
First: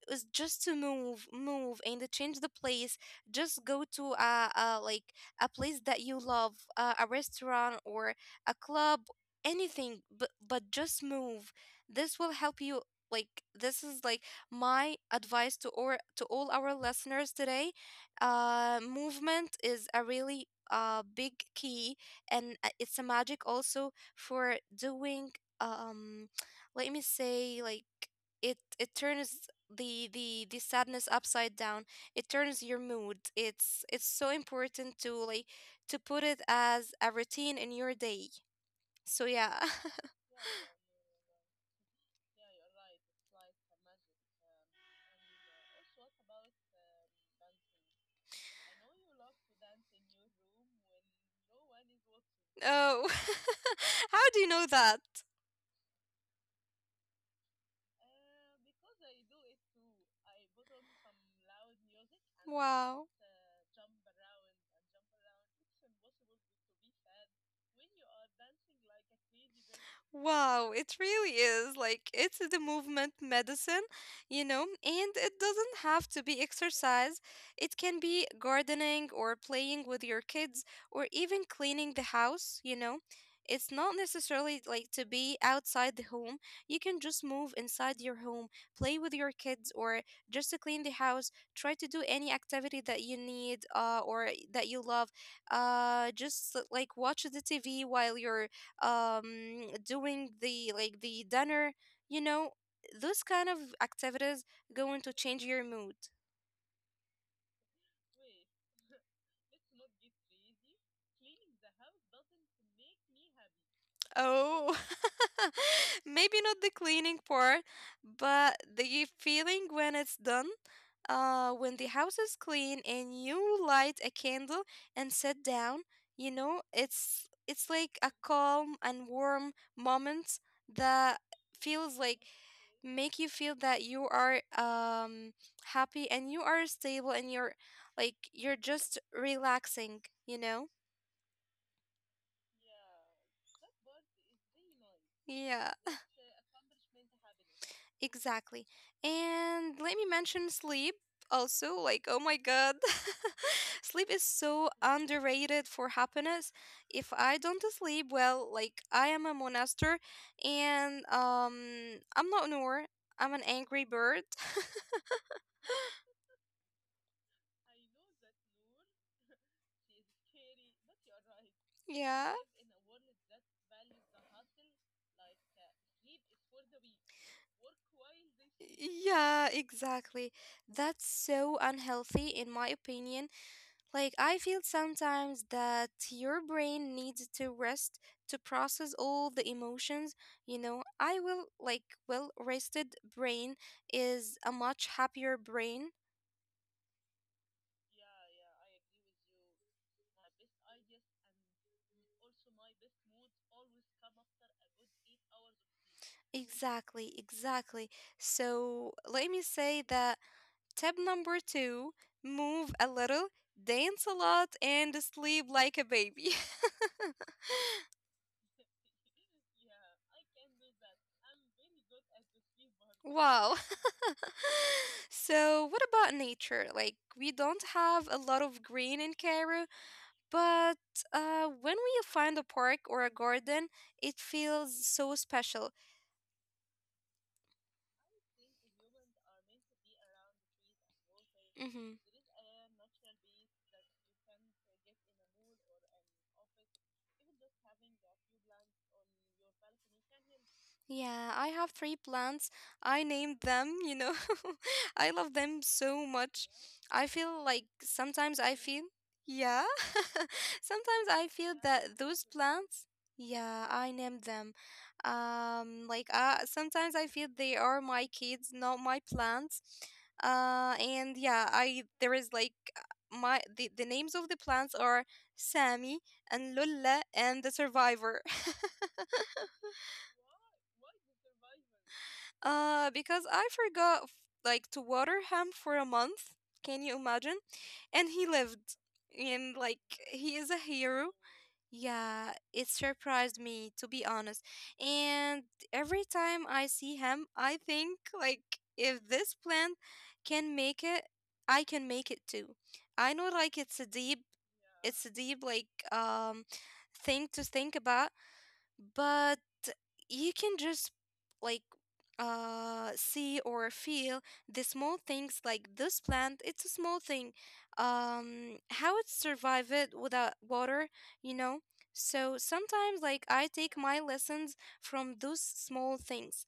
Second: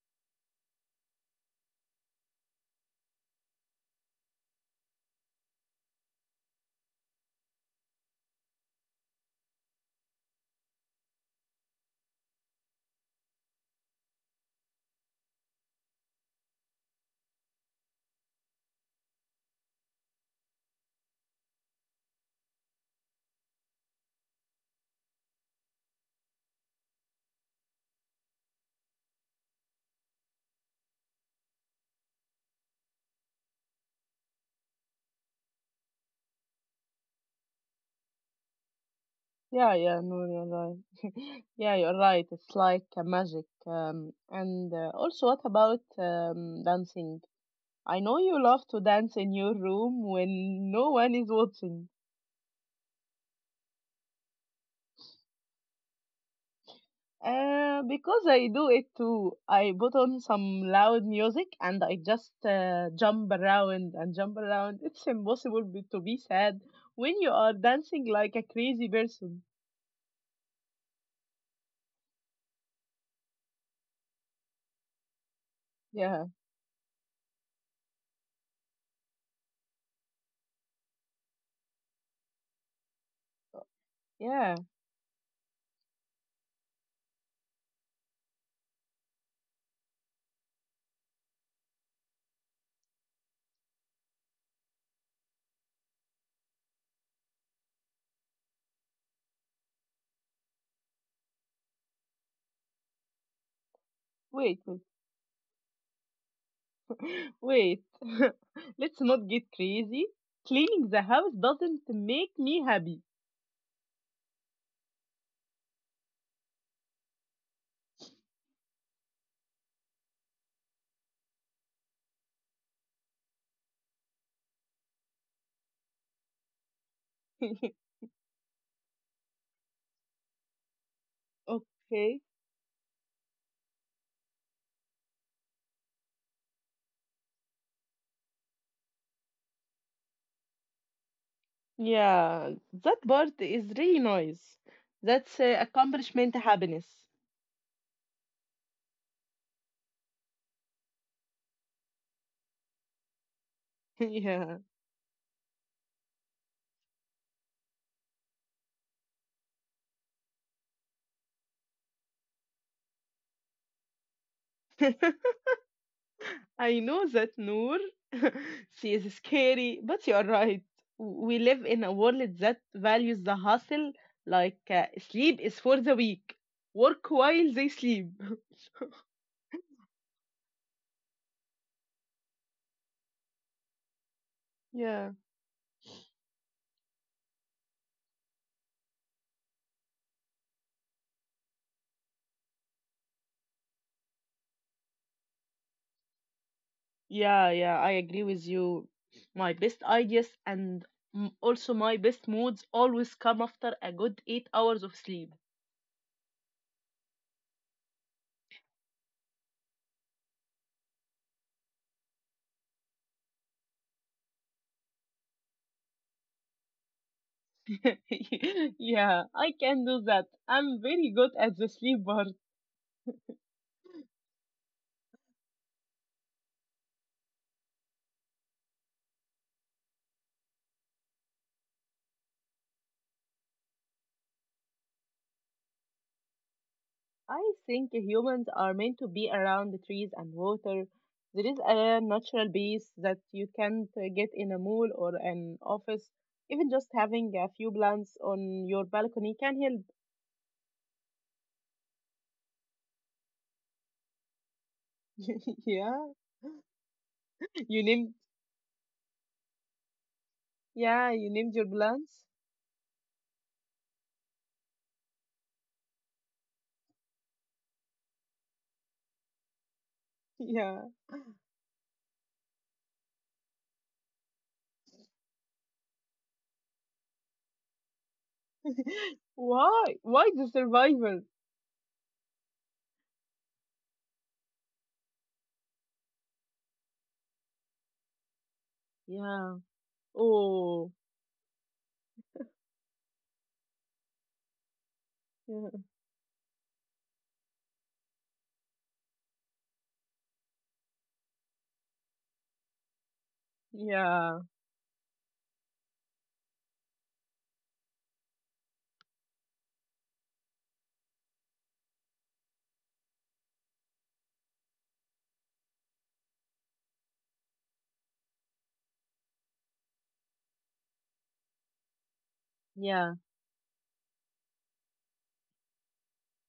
it was just to move move and change the place, just go to a, a like a place that you love, uh, a restaurant or a club, anything but but just move. This will help you, like this is like my advice to or to all our listeners today. Uh, movement is a really uh big key, and uh, it's a magic also for doing um let me say like it it turns the the the sadness upside down, it turns your mood. It's it's so important to like to put it as a routine in your day, so yeah.
yeah, yeah, No, you're right. Yeah, you're right. It's like a magic. Um, and uh, also, what about um, dancing? I know you love to dance in your room when no one is watching.
Oh how do you know that.
Uh, because I do it too. I put on some loud music and I just uh,
Wow.
jump around and jump around. It's impossible be- to be sad when you are dancing like a crazy person.
Wow, it really is. Like, it's the movement medicine, you know, and it doesn't have to
Yeah,
be exercise. It can be gardening or playing with your kids or even cleaning the house, you know. It's not
yeah.
necessarily like to be outside the home. You can just move inside your home, play with your kids, or just to clean the house. Try to do any activity that you need uh, or that you love. Uh, just like watch the T V while you're um, doing the like the dinner, you know, those kind of activities
Wait, wait,
going to change your mood.
wait. Let's not get crazy. Cleaning the house doesn't make me happy.
Oh, maybe not the cleaning part, but the feeling when it's done. Uh, when the house is clean and you light a candle and sit down, you know, it's it's like a calm and warm moment that feels
Okay.
like make you feel that you are um happy and you are stable and you're like you're just relaxing, you know?
Yeah, that part is really nice. That's uh,
Yeah.
accomplishment happiness.
Exactly. And let me mention sleep also. Like, oh my God. Sleep is
Yeah.
so underrated for happiness. If I don't sleep well, like, I am a monaster and um, I'm not Noor. I'm an angry bird.
I know that Noor, she is scary, but you are right. We live in a world
Yeah.
that values the hustle, like uh, sleep is for the weak, work while they sleep.
Yeah, exactly. That's so unhealthy, in my opinion. Like, I feel
Yeah,
sometimes that your brain needs to rest to process all the emotions. You know, I will, like, well rested brain is a much happier brain.
yeah, yeah, I agree with you. My best ideas and m- also my best moods always come after a good eight hours of sleep.
Exactly, exactly. So, let me say that tip number two, move a little, dance a lot, and sleep like a baby.
yeah, I can do that. I'm very good at the sleep part.
Wow. So, what about nature? Like, we don't have a lot of green in Cairo, but uh, when we find a park or a garden, it feels so special.
I think humans are meant to be around the trees and water. There is a
Mhm.
natural base that you can't uh, get in a mall or an office. Even just having a few plants on your balcony can help.
Yeah, I have three plants. I named them, you know. I love them
Yeah,
so much. I feel like
you named
sometimes I feel, yeah.
yeah
Sometimes
you
I
named
feel
your
that
plants.
those plants, yeah, I named them. Um, like uh, sometimes I feel they are my kids, not my plants. Uh,
Yeah.
and yeah, I there is like my the, the names of the plants are Sammy and Lulla and the survivor.
Why? Why the survival?
Uh, because I forgot f- like to water him for a month. Can you imagine? And he lived.
Yeah.
And like he is a
Oh.
hero. Yeah, it surprised me to be honest. And every time I see him, I think like if this plant can make it, I can make it too. I know like it's a deep,
Yeah.
it's a deep like um thing to think about, but you can just like uh see or feel the small things. Like this plant, it's a small thing, um how it survive it without water you know so sometimes
Yeah.
like I take my lessons from those small things,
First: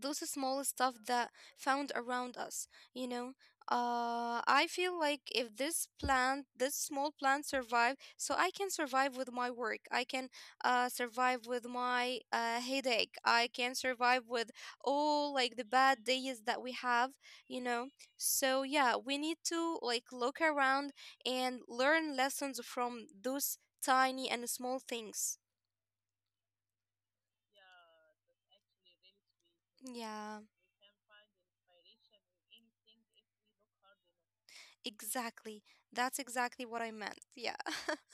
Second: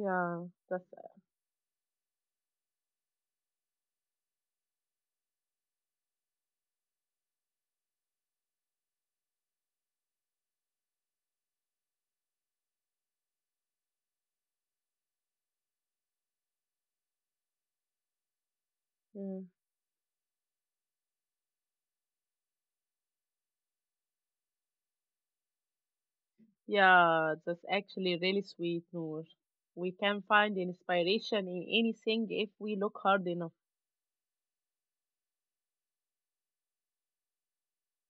those small
that's
stuff that found around us you know uh I feel like if this plant, this small plant survive, so I can survive with my work, I can uh survive with my uh headache, I can survive with all like the bad days that we have you know so yeah, we need
mm,
to like look around and learn lessons from those tiny and small things.
yeah, that's actually really sweet, Noor. We can
Yeah,
find inspiration in anything if we look hard enough.
exactly. That's exactly what I meant. Yeah.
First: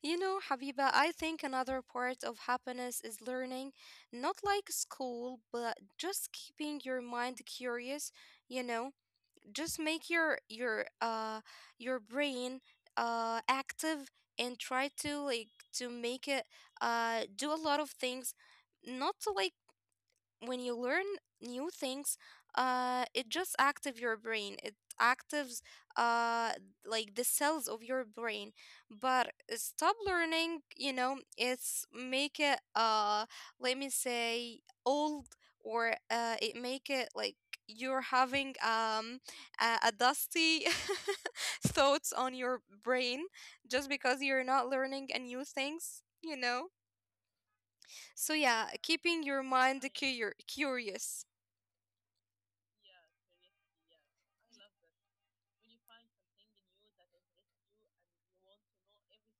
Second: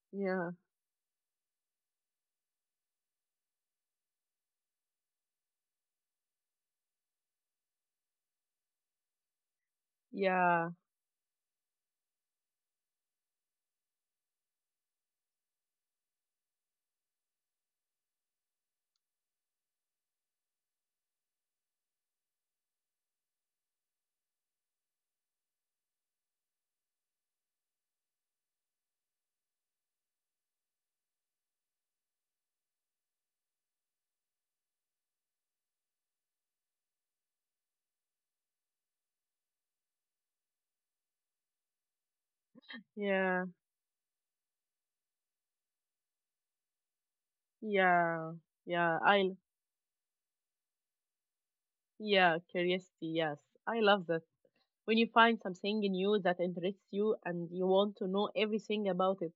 You know,
Yeah,
Habiba, I think another part of happiness is learning, not like school, but just keeping your mind curious, you know, just make your
yeah,
your uh your brain uh active and try to like to make it uh do a lot of things, not to like when you learn new things, uh it just active your brain, it actives uh like the cells of your brain. But stop learning, you know, it's make it uh let me say old, or uh it make it like you're having um a, a dusty thoughts on your brain
yeah,
just because you're not learning a new things, you know. So
yeah,
yeah,
yeah.
keeping
I
your mind cur- curious.
yeah, curiosity. Yes, I love that. When you find something new that interests you and you want to know everything about it.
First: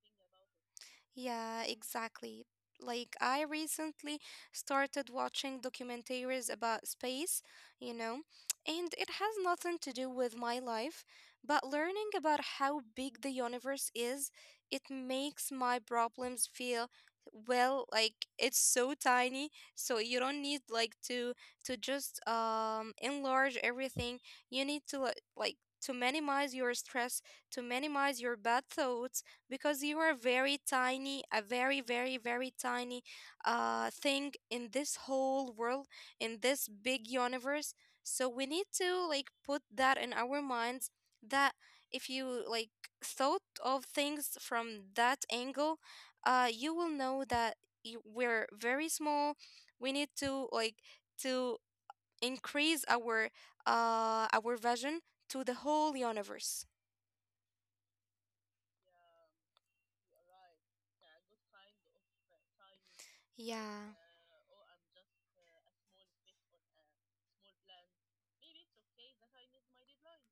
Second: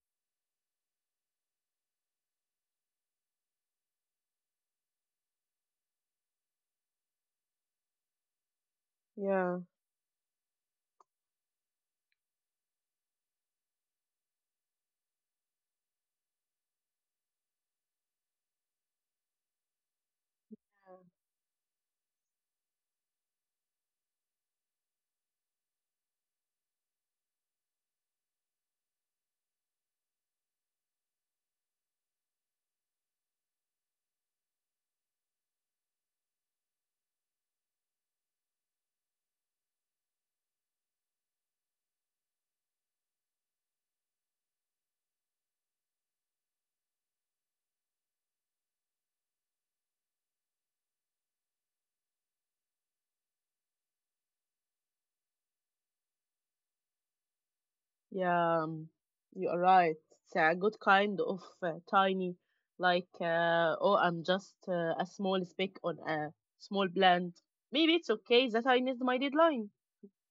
Yeah, exactly. Like, I recently started watching documentaries about space, you know, and it has
Yeah.
nothing to do with my life, but learning about how big the universe is, it makes my problems feel, well, like it's so tiny. So you don't need like to to just um enlarge everything. You need to li- like to minimize your stress, to minimize your bad thoughts, because you are very tiny, a very, very, very tiny uh, thing in this whole world, in this big universe. So we need to like put that in our minds that if you like thought of things from that angle, uh, you will know that you, we're very small. We need to like to increase our uh, our vision to the whole universe.
Yeah, um, you are right. It's a good kind of uh, tiny, like, uh,
Yeah.
oh, I'm just uh, a small speck on a small plant. Maybe it's okay that I missed my deadline.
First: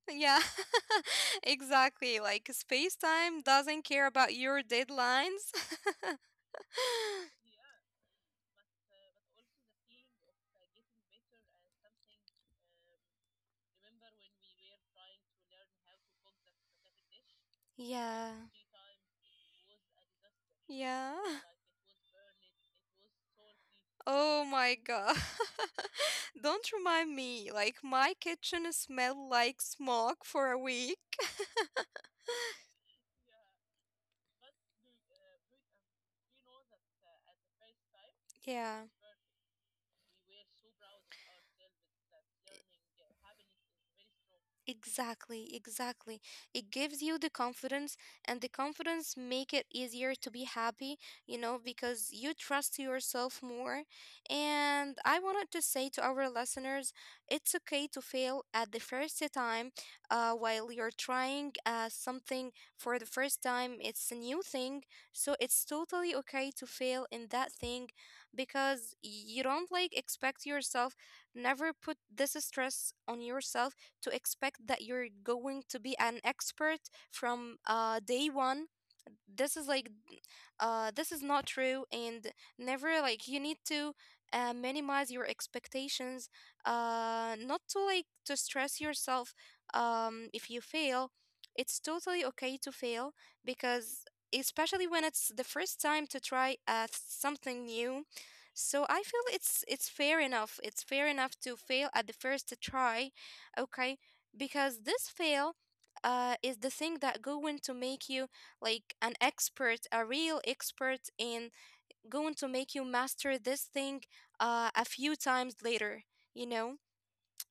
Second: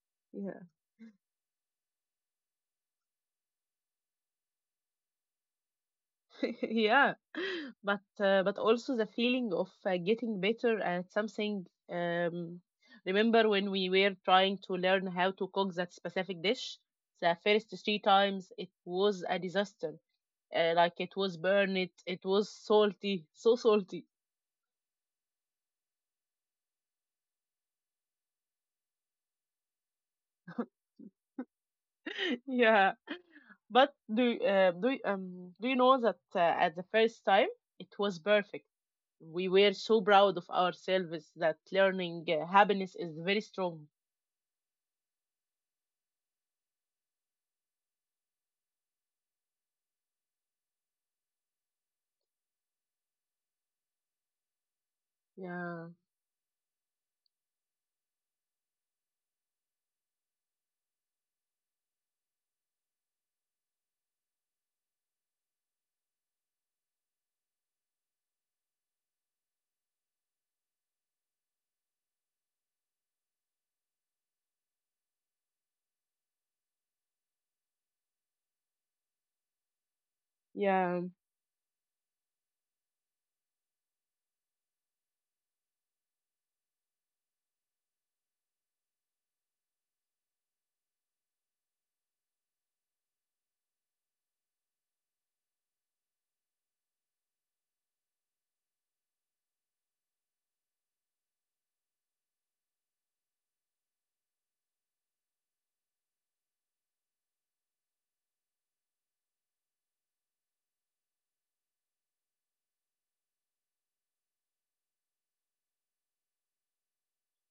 Yeah,
Yeah,
exactly. Like space time doesn't care about your deadlines.
yeah. But uh, but also the feeling of uh, getting better at something. Um, Remember when we were trying to learn how to cook that specific dish? The first three
Yeah,
times it was a disaster, uh, like it was
yeah.
burned, it was salty, so salty.
Oh my god. Don't remind me. Like my kitchen smelled like smoke for a week.
Yeah, but do uh, do you- um do you know that uh, at the first time it was perfect.
Yeah.
We were so proud of ourselves that learning uh, happiness is very strong.
Exactly, exactly. It gives you the confidence, and the confidence make it easier to be happy, you know, because you trust yourself more. And I wanted to say
Yeah,
to our listeners, it's okay to fail at the first time. Uh, while you're trying uh, something for the first time, it's a new thing, so it's totally okay to fail in that thing, because you don't like expect yourself. Never put this stress on yourself to expect that you're going to be an expert from uh, day one. This is like uh
yeah,
this is not true, and never, like you need to uh, minimize your expectations, uh not to like to stress yourself, um if you fail, it's totally okay to fail, because especially when it's the first time to try uh, something new. So I feel it's it's fair enough, it's fair enough to fail at the first try, okay, because this fail uh, is the thing that going to make you like an expert, a real expert, and going to make you master this thing uh, a few times later, you know?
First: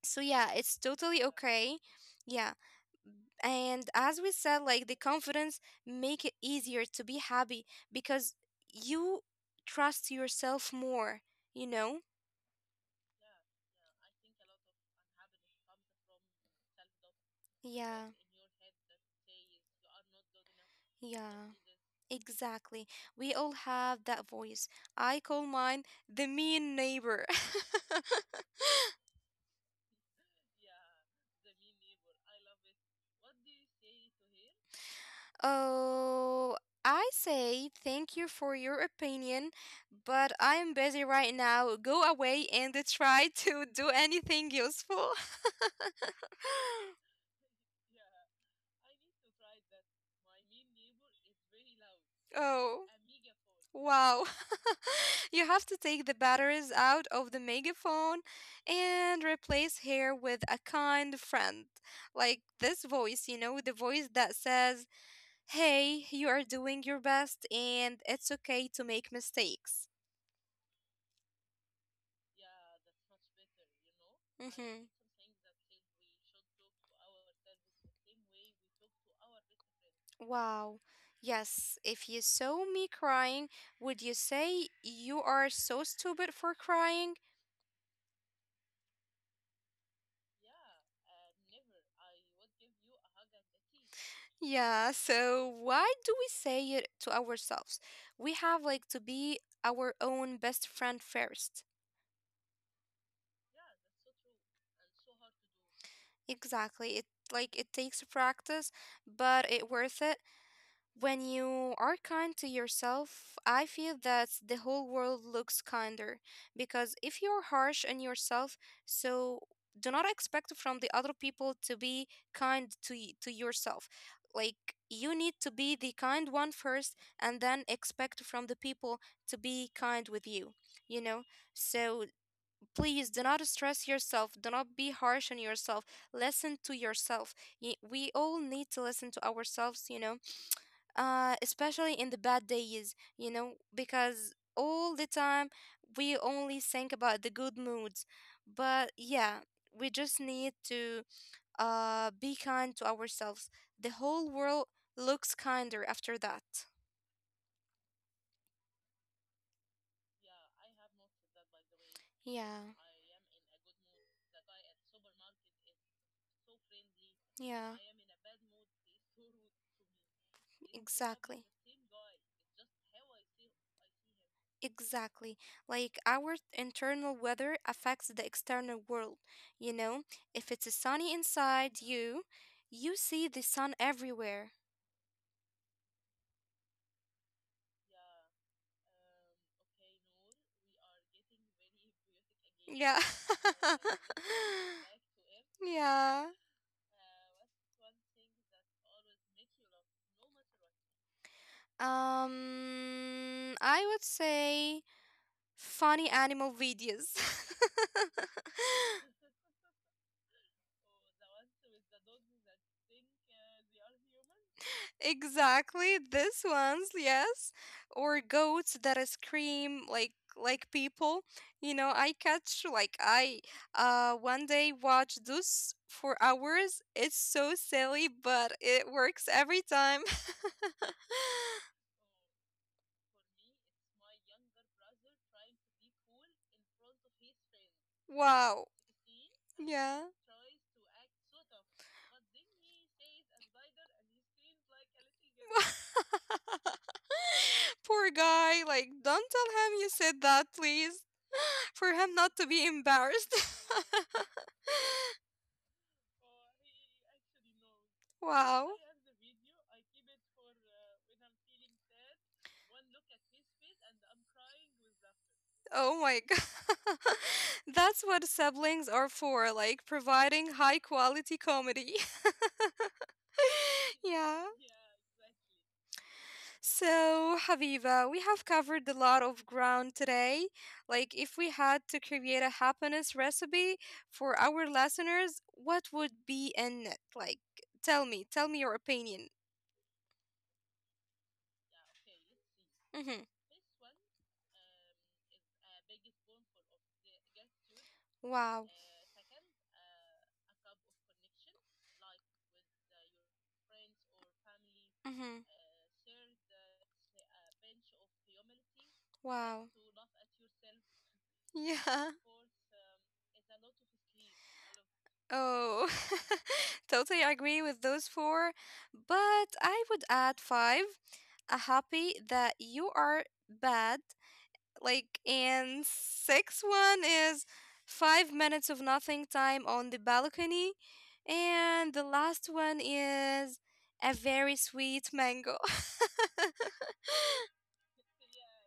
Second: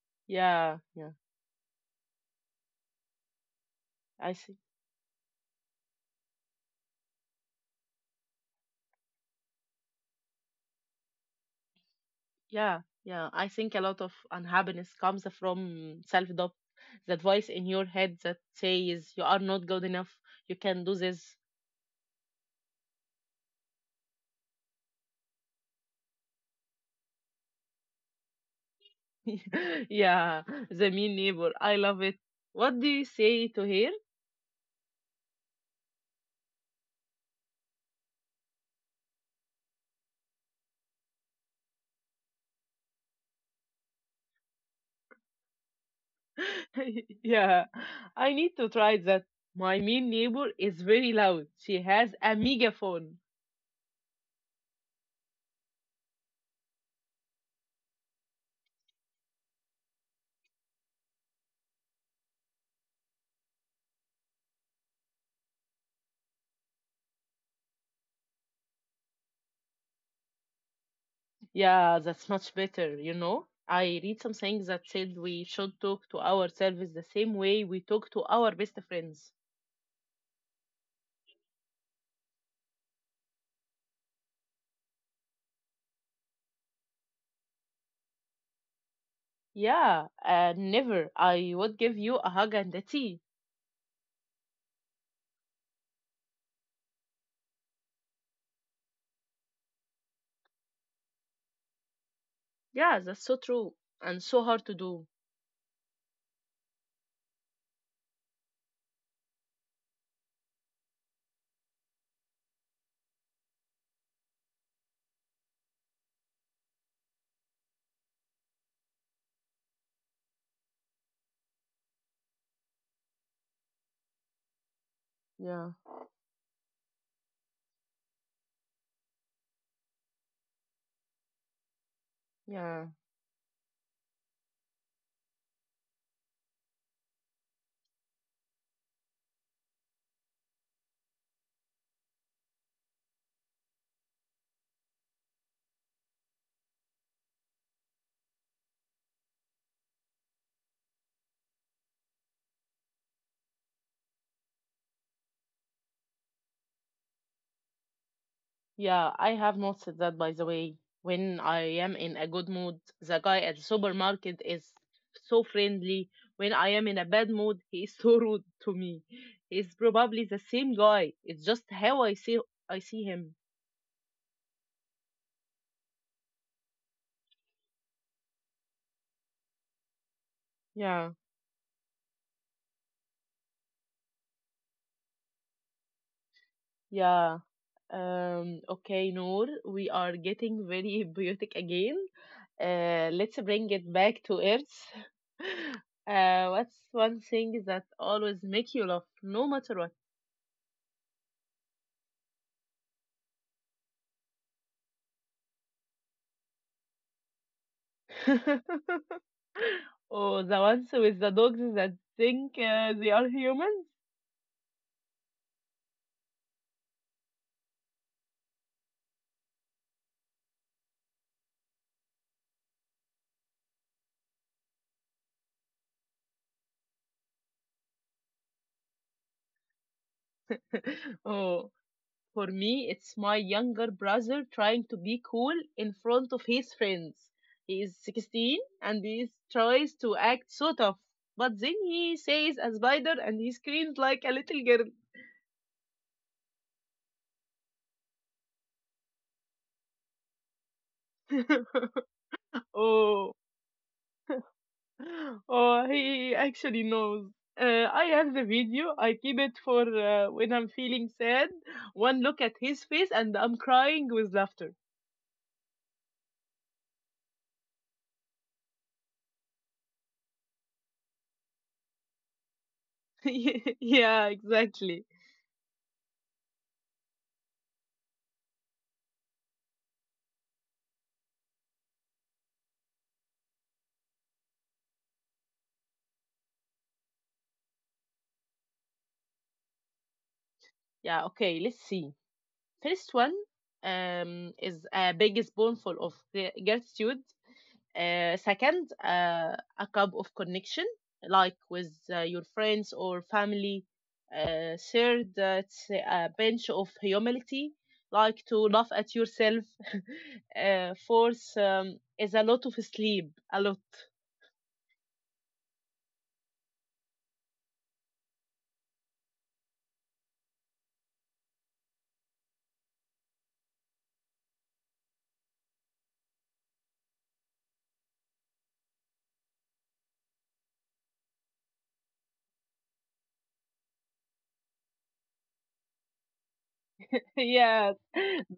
So, yeah, it's
yeah, yeah.
totally okay. Yeah. And as we
I think
said, like the confidence make it easier to be happy, because you trust yourself more, you know?
Yeah, yeah. I think a lot of unhappiness comes from self doubt. That voice in your
Yeah,
head that says you are not good enough. You can do this.
yeah, exactly. We all have that voice. I call mine the mean neighbor.
Yeah, the mean neighbor. I love it. What do you say to her?
Oh, I say thank you for your opinion, but I'm busy right now. Go away and try to do anything useful.
Yeah, I need to try that. My mean neighbor is very loud. She has a
Oh,
megaphone.
wow. You have to take the batteries out of the megaphone and replace her with a kind friend. Like this voice, you know, the voice that says, "Hey, you are doing your best and it's okay to make mistakes."
Yeah, that's much better, you know? I read something
Mm-hmm.
that said we should talk to ourselves the same way we talk to our best friends.
Wow. Yes, if you saw me crying, would you say you are so stupid for crying?
Yeah, and never. I would give you a hug and a tea.
Yeah, so why do we say it to ourselves? We have like to be our own best friend first.
Yeah, that's so true and so hard to do.
Exactly. It, like it takes practice, but it worth it. When you are kind to yourself, I feel that the whole world looks kinder. Because if you're harsh on yourself, so do not expect from the other people to be kind to y- to yourself. Like you need to
Yeah,
be the kind one first, and then expect from the people to be kind with you. You know. So
yeah.
please do not stress yourself. Do not be harsh on yourself. Listen to yourself. Y- We all need to listen to ourselves. You know, uh, especially in the bad days, you know, because all the time we only think about the good moods. But yeah, we just need to uh, be kind to ourselves. The whole world looks kinder after that.
Yeah, I have noticed that by the way. When I am in
Yeah,
a good mood, the guy at the supermarket is so friendly. When I am in a bad
yeah,
mood, he is so rude to me. He's probably the same
exactly.
guy. It's just how I see I see him.
Exactly. Like our internal weather affects the external world. You know, if it's sunny
Yeah,
inside you, you see the sun everywhere.
yeah. Um, okay, Noor, we are getting very biotic again.
Yeah.
Uh, let's bring it back to earth.
Yeah.
Uh, what's one thing that always make you laugh, no matter
Um, I would say funny animal videos.
what? Oh, the ones with the dogs that think uh, they are humans.
Exactly, this ones, yes. Or goats that uh, scream like like people. You know, I catch like I uh one day watched those for hours. It's so silly, but it works every time.
Oh, for me, it's my younger brother trying to be cool in front of his friends. He is sixteen
Wow.
and he tries
Yeah.
to act so tough, but then he says a spider and he screams like a little
Poor guy, like don't tell him you said that, please.
girl.
For him not to be
Oh,
embarrassed.
oh, he actually knows. Uh, I have the
Wow.
video. I keep it for uh, when I'm feeling sad. One look at his face and I'm crying with laughter.
Oh my God. That's what siblings are for, like providing high quality comedy.
Yeah,
Yeah.
exactly.
So, Habiba, we have covered a lot of ground today. Like, if we had to create a happiness recipe for our listeners, what would be in it? Like, tell me, tell me your opinion.
Yeah, okay, let's see. First
Mm-hmm.
one um, is a big spoonful of gra- gratitude. Uh,
Wow.
second, uh, a cup of connection, like with uh, your friends or family. Uh,
Mm-hmm.
third, uh, it's a bench of humility, like to laugh at
Wow.
yourself. Uh, fourth,
Yeah.
um, is a lot of sleep, a lot.
Oh, totally agree with those four, but I would add five. A happy that you are bad, like, and six one is five minutes of nothing time on the balcony, and the last one is a very sweet mango.
Yeah,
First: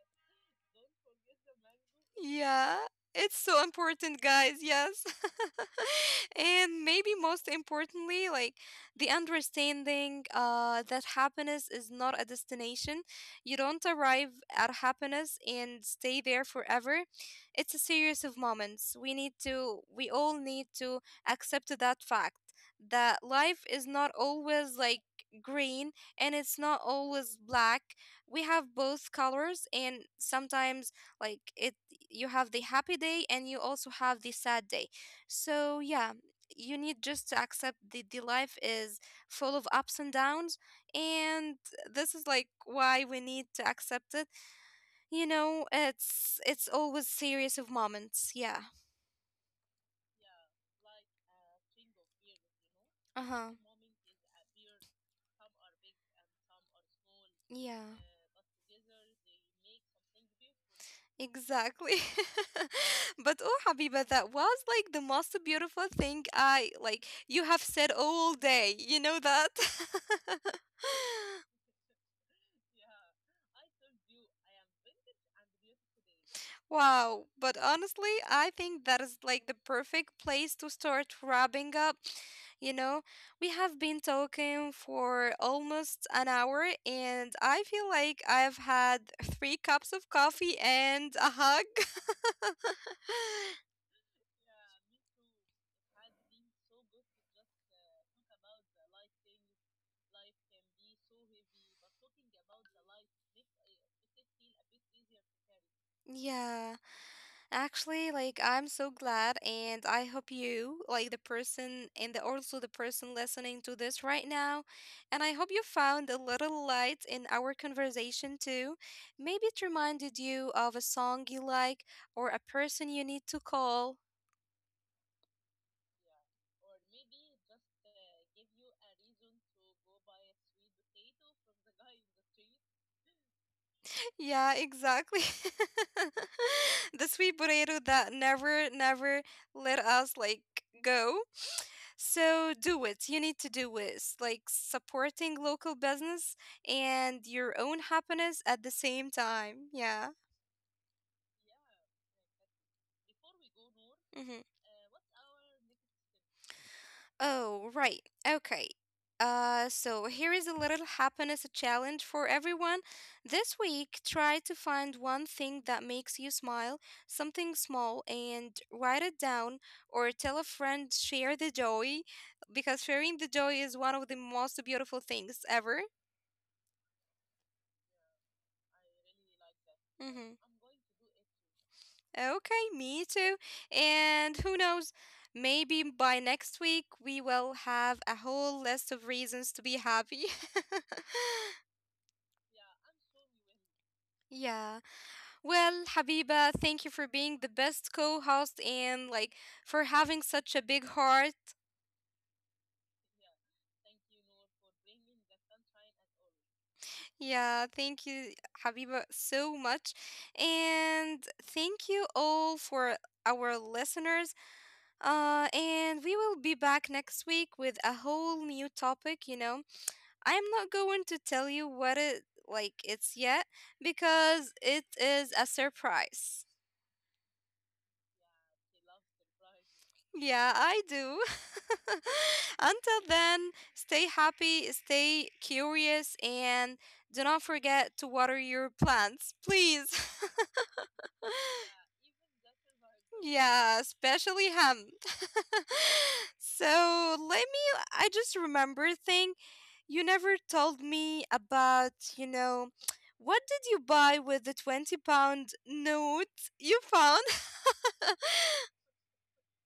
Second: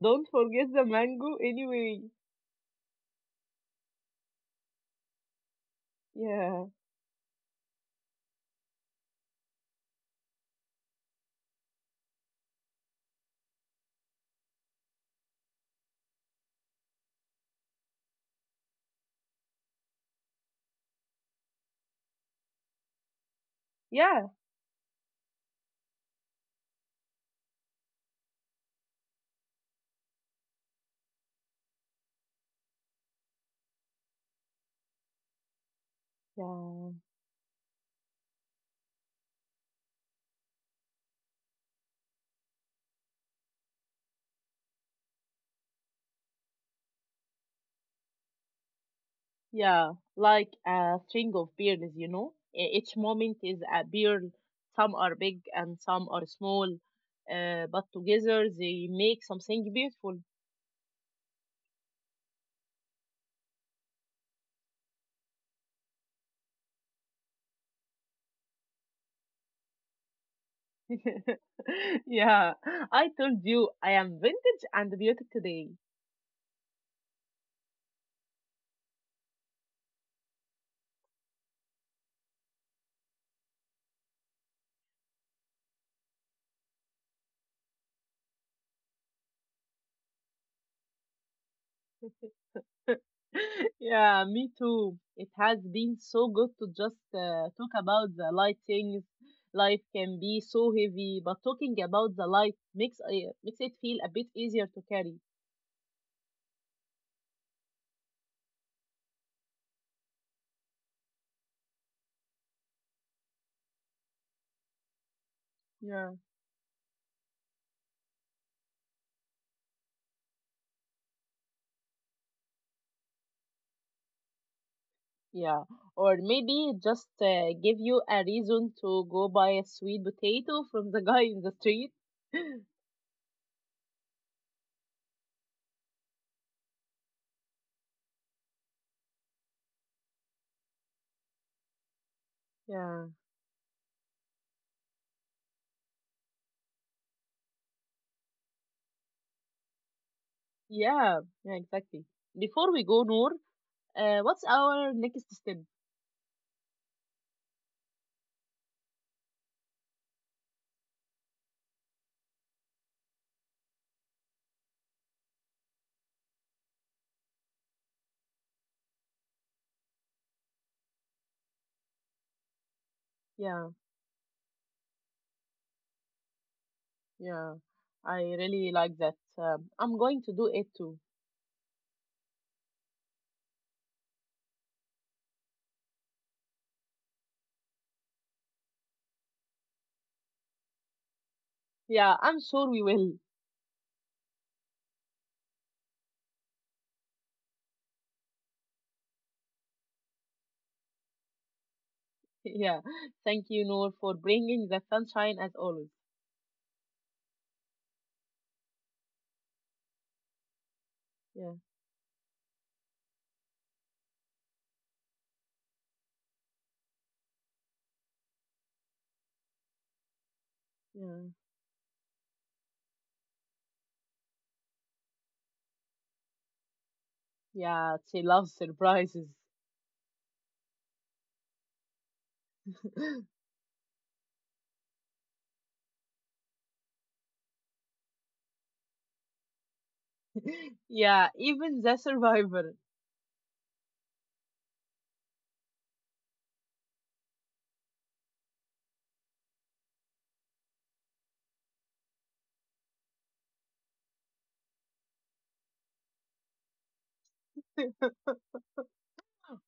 don't forget the mango anyway.
Yeah, it's so important, guys. Yes.
Yeah.
And maybe most importantly, like the understanding uh, that happiness is not a destination. You don't arrive at happiness and stay there forever. It's a series of moments. We need to, we all need to accept that fact that life is not
Yeah,
always like green, and it's not always black. We have both colors, and sometimes like it, you have the happy day and you also have the sad day. So yeah, you need
yeah,
just to accept that the life is full of ups and downs, and this is like why we need to accept it. You know, it's it's always series of moments. Yeah.
yeah, like a string of pearls, you know. E- Each moment
Uh-huh.
is a pearl. Some are big and some are small, uh,
Yeah.
but together they make something beautiful.
Exactly. But oh, Habiba, that was like the most beautiful thing I like you have said all day. You know that?
yeah, I told you I am vintage and beauty today.
Wow. But honestly, I think that is like the perfect place to start wrapping up. You know, we have been talking for almost an hour, and I feel like I've had three cups of coffee and a hug.
yeah, me too. It has been so good to just uh, talk about the light things. Life can be so heavy, but talking about the light makes uh, makes it feel a bit easier to carry.
Yeah. Actually, like I'm so glad, and I hope you, like the person and the, also the person listening to this right now, and I hope you found
Yeah.
a little light in our conversation too. Maybe it reminded you of a song you like or a person you need to call.
Yeah, or maybe just uh, give you a reason to go buy a sweet potato from the guy in the street.
Yeah, exactly. The sweet potato that never, never let us like go. So do it.
yeah,
You need to do it. It's like supporting local business and your own happiness at the same time. Yeah.
yeah, yeah, exactly. Before we go, Noor, uh,
Hmm.
what's our next step?
Oh, right. Okay. Uh, so here is a little happiness challenge for everyone. This week, try to find one thing that makes you smile, something small, and write it down or tell a friend, share the joy, because sharing the joy is
Yeah,
one of the most beautiful things ever.
yeah, I really like that. Um, I'm going
Mm-hmm.
to do it too.
Okay, me too. And who knows, maybe by next week we will have a whole list of reasons to be happy.
Yeah, I'm sure we will.
Yeah. Well, Habiba, thank you for being the best co-host and like for having such a big heart.
yeah, thank you, Noor, for bringing the sunshine as always.
Yeah, thank you, Habiba, so much. And
Yeah,
thank you all for our listeners. Uh, and we will be back next week with a whole new topic, you know. I'm not going to
yeah,
tell you what it like it's yet because it is a surprise.
yeah, she loves surprises.
Yeah, I do. Until then, stay happy, stay curious, and do not forget to water your plants, please.
yeah, even the survivor.
Yeah, especially him. So let me, I just remember a thing. You never told me about, you know, what did you buy with the twenty pound note you found?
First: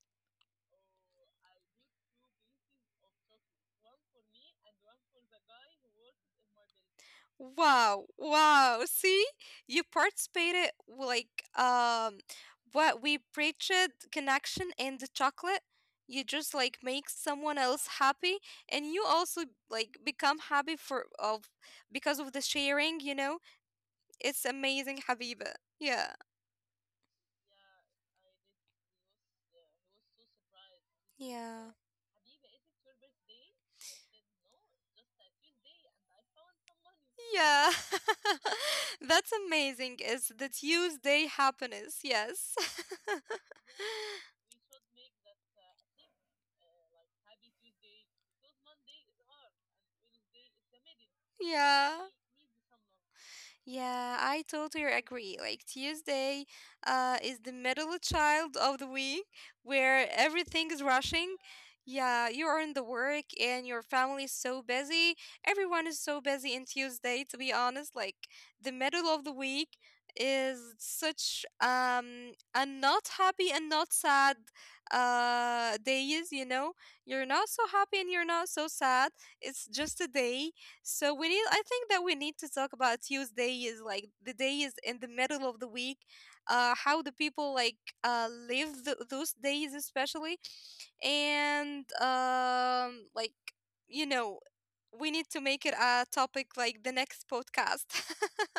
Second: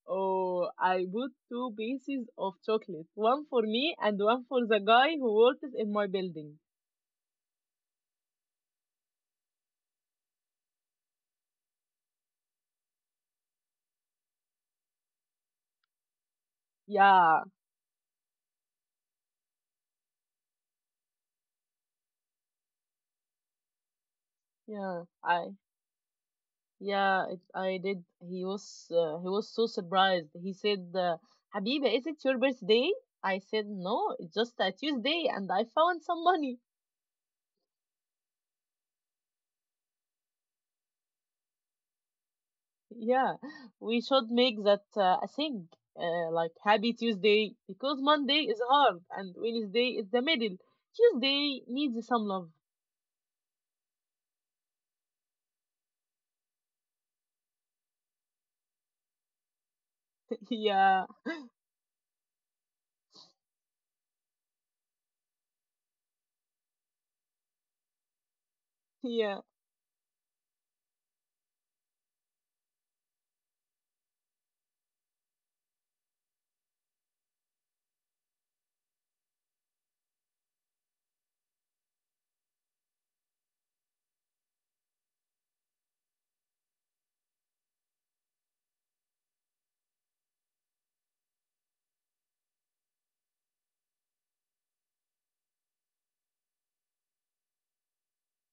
Oh, I bought two pieces of chocolate, one for me and one for the guy who works in my building.
Wow, wow. See, you participated like um what we preached, connection and the chocolate. You just like make
Yeah,
someone else happy and you also like become happy for of because of the sharing, you know? It's amazing,
yeah, I,
Habiba. Yeah.
yeah, it, I did. He was, uh, he was so surprised. He said, uh,
Yeah.
"Habiba, is it your birthday?" I said, "No, it's just a Tuesday, and I found some money."
Yeah. That's amazing. Is the Tuesday happiness. Yes.
Yeah, we should make that uh, a thing, uh, like Happy Tuesday, because Monday is hard and Wednesday is the middle. Tuesday
Yeah.
needs some love.
Yeah, I totally agree. Like Tuesday uh, is the middle child of the week where everything is
yeah.
rushing. Yeah, you are in the work and your family is so busy. Everyone is so busy in Tuesday, to be honest. Like the middle of the
Yeah,
week is such um a not happy and not sad uh days, you know. You're not so happy and you're not so sad. It's just a day so we need. I think that we need to talk about Tuesday is like the day is in the middle of the week. Uh, how the people like uh live th- those days especially, and um like you know we need to make it a topic like the next podcast.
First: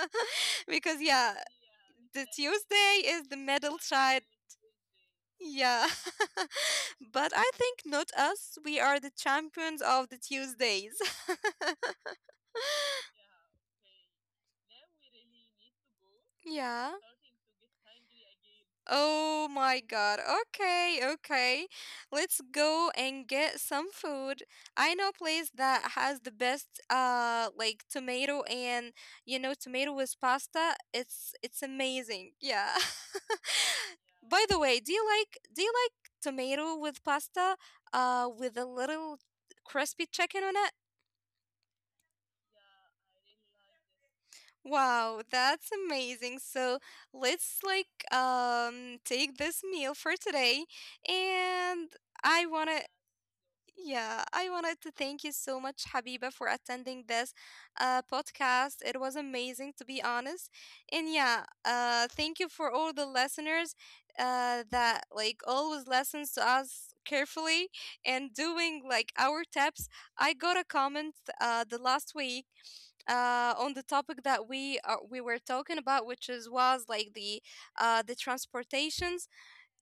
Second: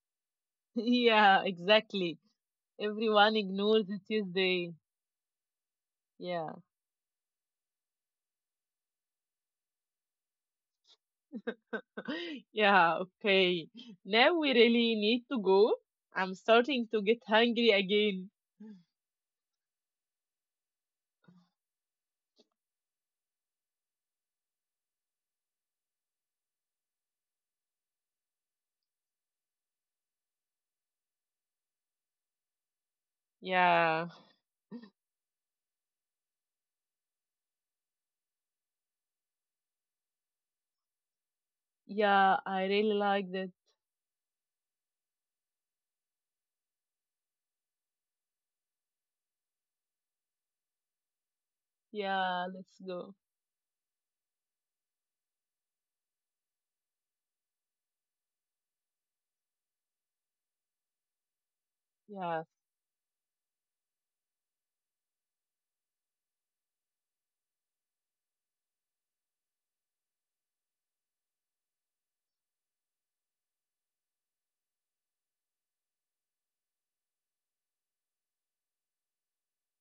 Because yeah,
yeah, exactly.
the Tuesday is
Everyone
the middle
ignores it
child.
Tuesday.
Yeah,
Yeah,
but I think not us. We are the champions of the Tuesdays.
yeah, okay. Now we really need to go. I'm starting
Yeah.
to get hungry again.
Oh my God. Okay, okay. Let's go and get some food. I know a place that has the best uh like tomato and you know tomato with pasta. It's it's amazing. Yeah.
Yeah,
By the way, do you like do you like tomato with pasta uh with a little crispy chicken on it?
yeah, I really like that.
Wow, that's amazing. So let's like um take this meal for today. And
Yeah,
I
let's
wanna
go.
yeah, I wanted to thank you so much, Habiba, for attending this uh podcast. It was amazing, to be honest. And yeah, uh thank
Yeah,
you for all the listeners uh that like always listens to us carefully and doing like our tips. I got a comment uh the last week uh, on the topic that we are, we were talking about, which is was like the uh, the transportations.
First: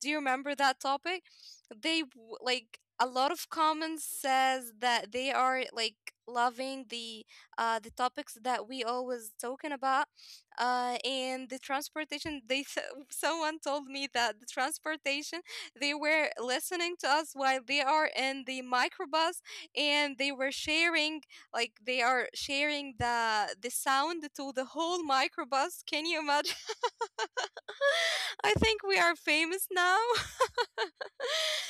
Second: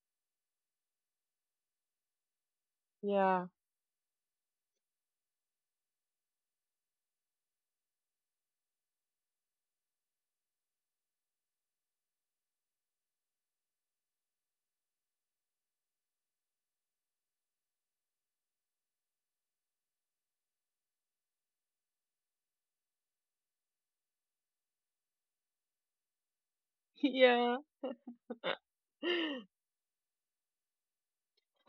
Do you remember that topic? They w- like a lot
yeah,
of comments says that they are like loving the uh the topics that we always talking about, uh and the transportation they th- someone told me that the transportation, they were listening to us while they are in the microbus, and they were sharing, like they are sharing the the sound to the whole microbus. Can you imagine?
yeah,
I think we are famous now.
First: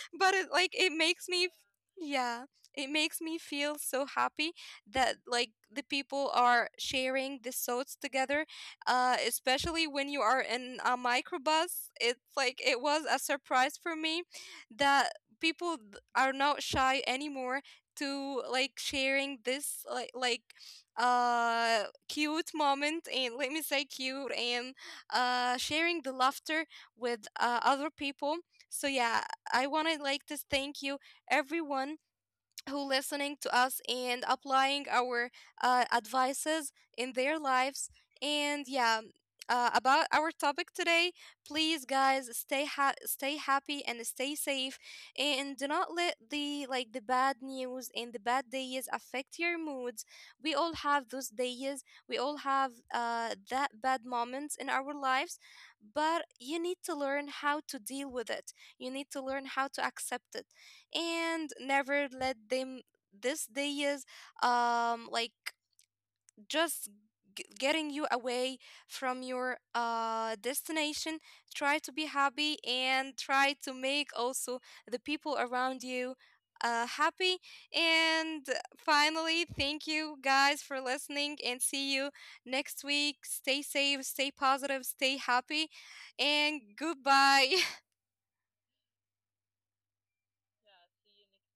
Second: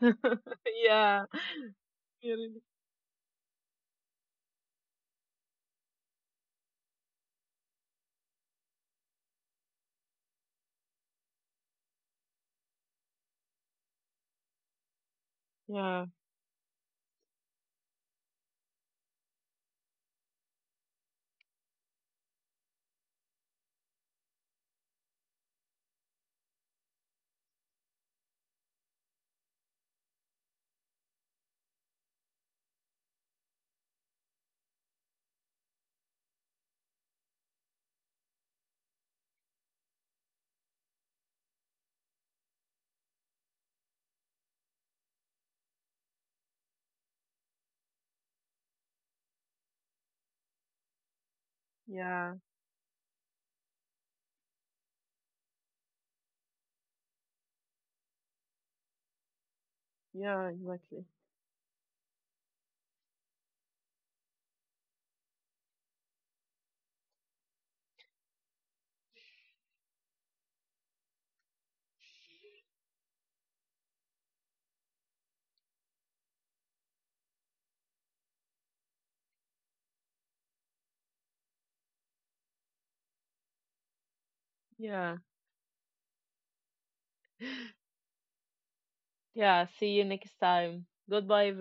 yeah,
But it like it
yeah,
makes me, yeah,
really.
it makes me feel so happy that like the people are sharing the thoughts together, uh especially when you are in a microbus. It's like it was a surprise for me that people th-
Yeah,
are not shy anymore to like sharing this like like uh cute moment, and let me say cute and uh sharing the laughter with uh, other people. So yeah, I want to like to thank you everyone who listening to us and applying our uh, advices in their lives. And yeah, uh, about our topic today, please guys stay ha- stay happy and stay safe, and do not let the like the bad news and the bad days affect your moods. We all have those days, we
yeah,
all have uh, that bad moments in our lives, but you need to learn how to deal with it, you need to learn how to accept
yeah,
it,
exactly.
and never let them this day is um like just g- getting you away from your uh destination. Try to be happy and try to make also the people around you uh happy. And finally, thank you guys for listening and see you next week. Stay safe, stay positive,
Yeah,
stay happy, and goodbye.
yeah, see you next time. Goodbye, everyone.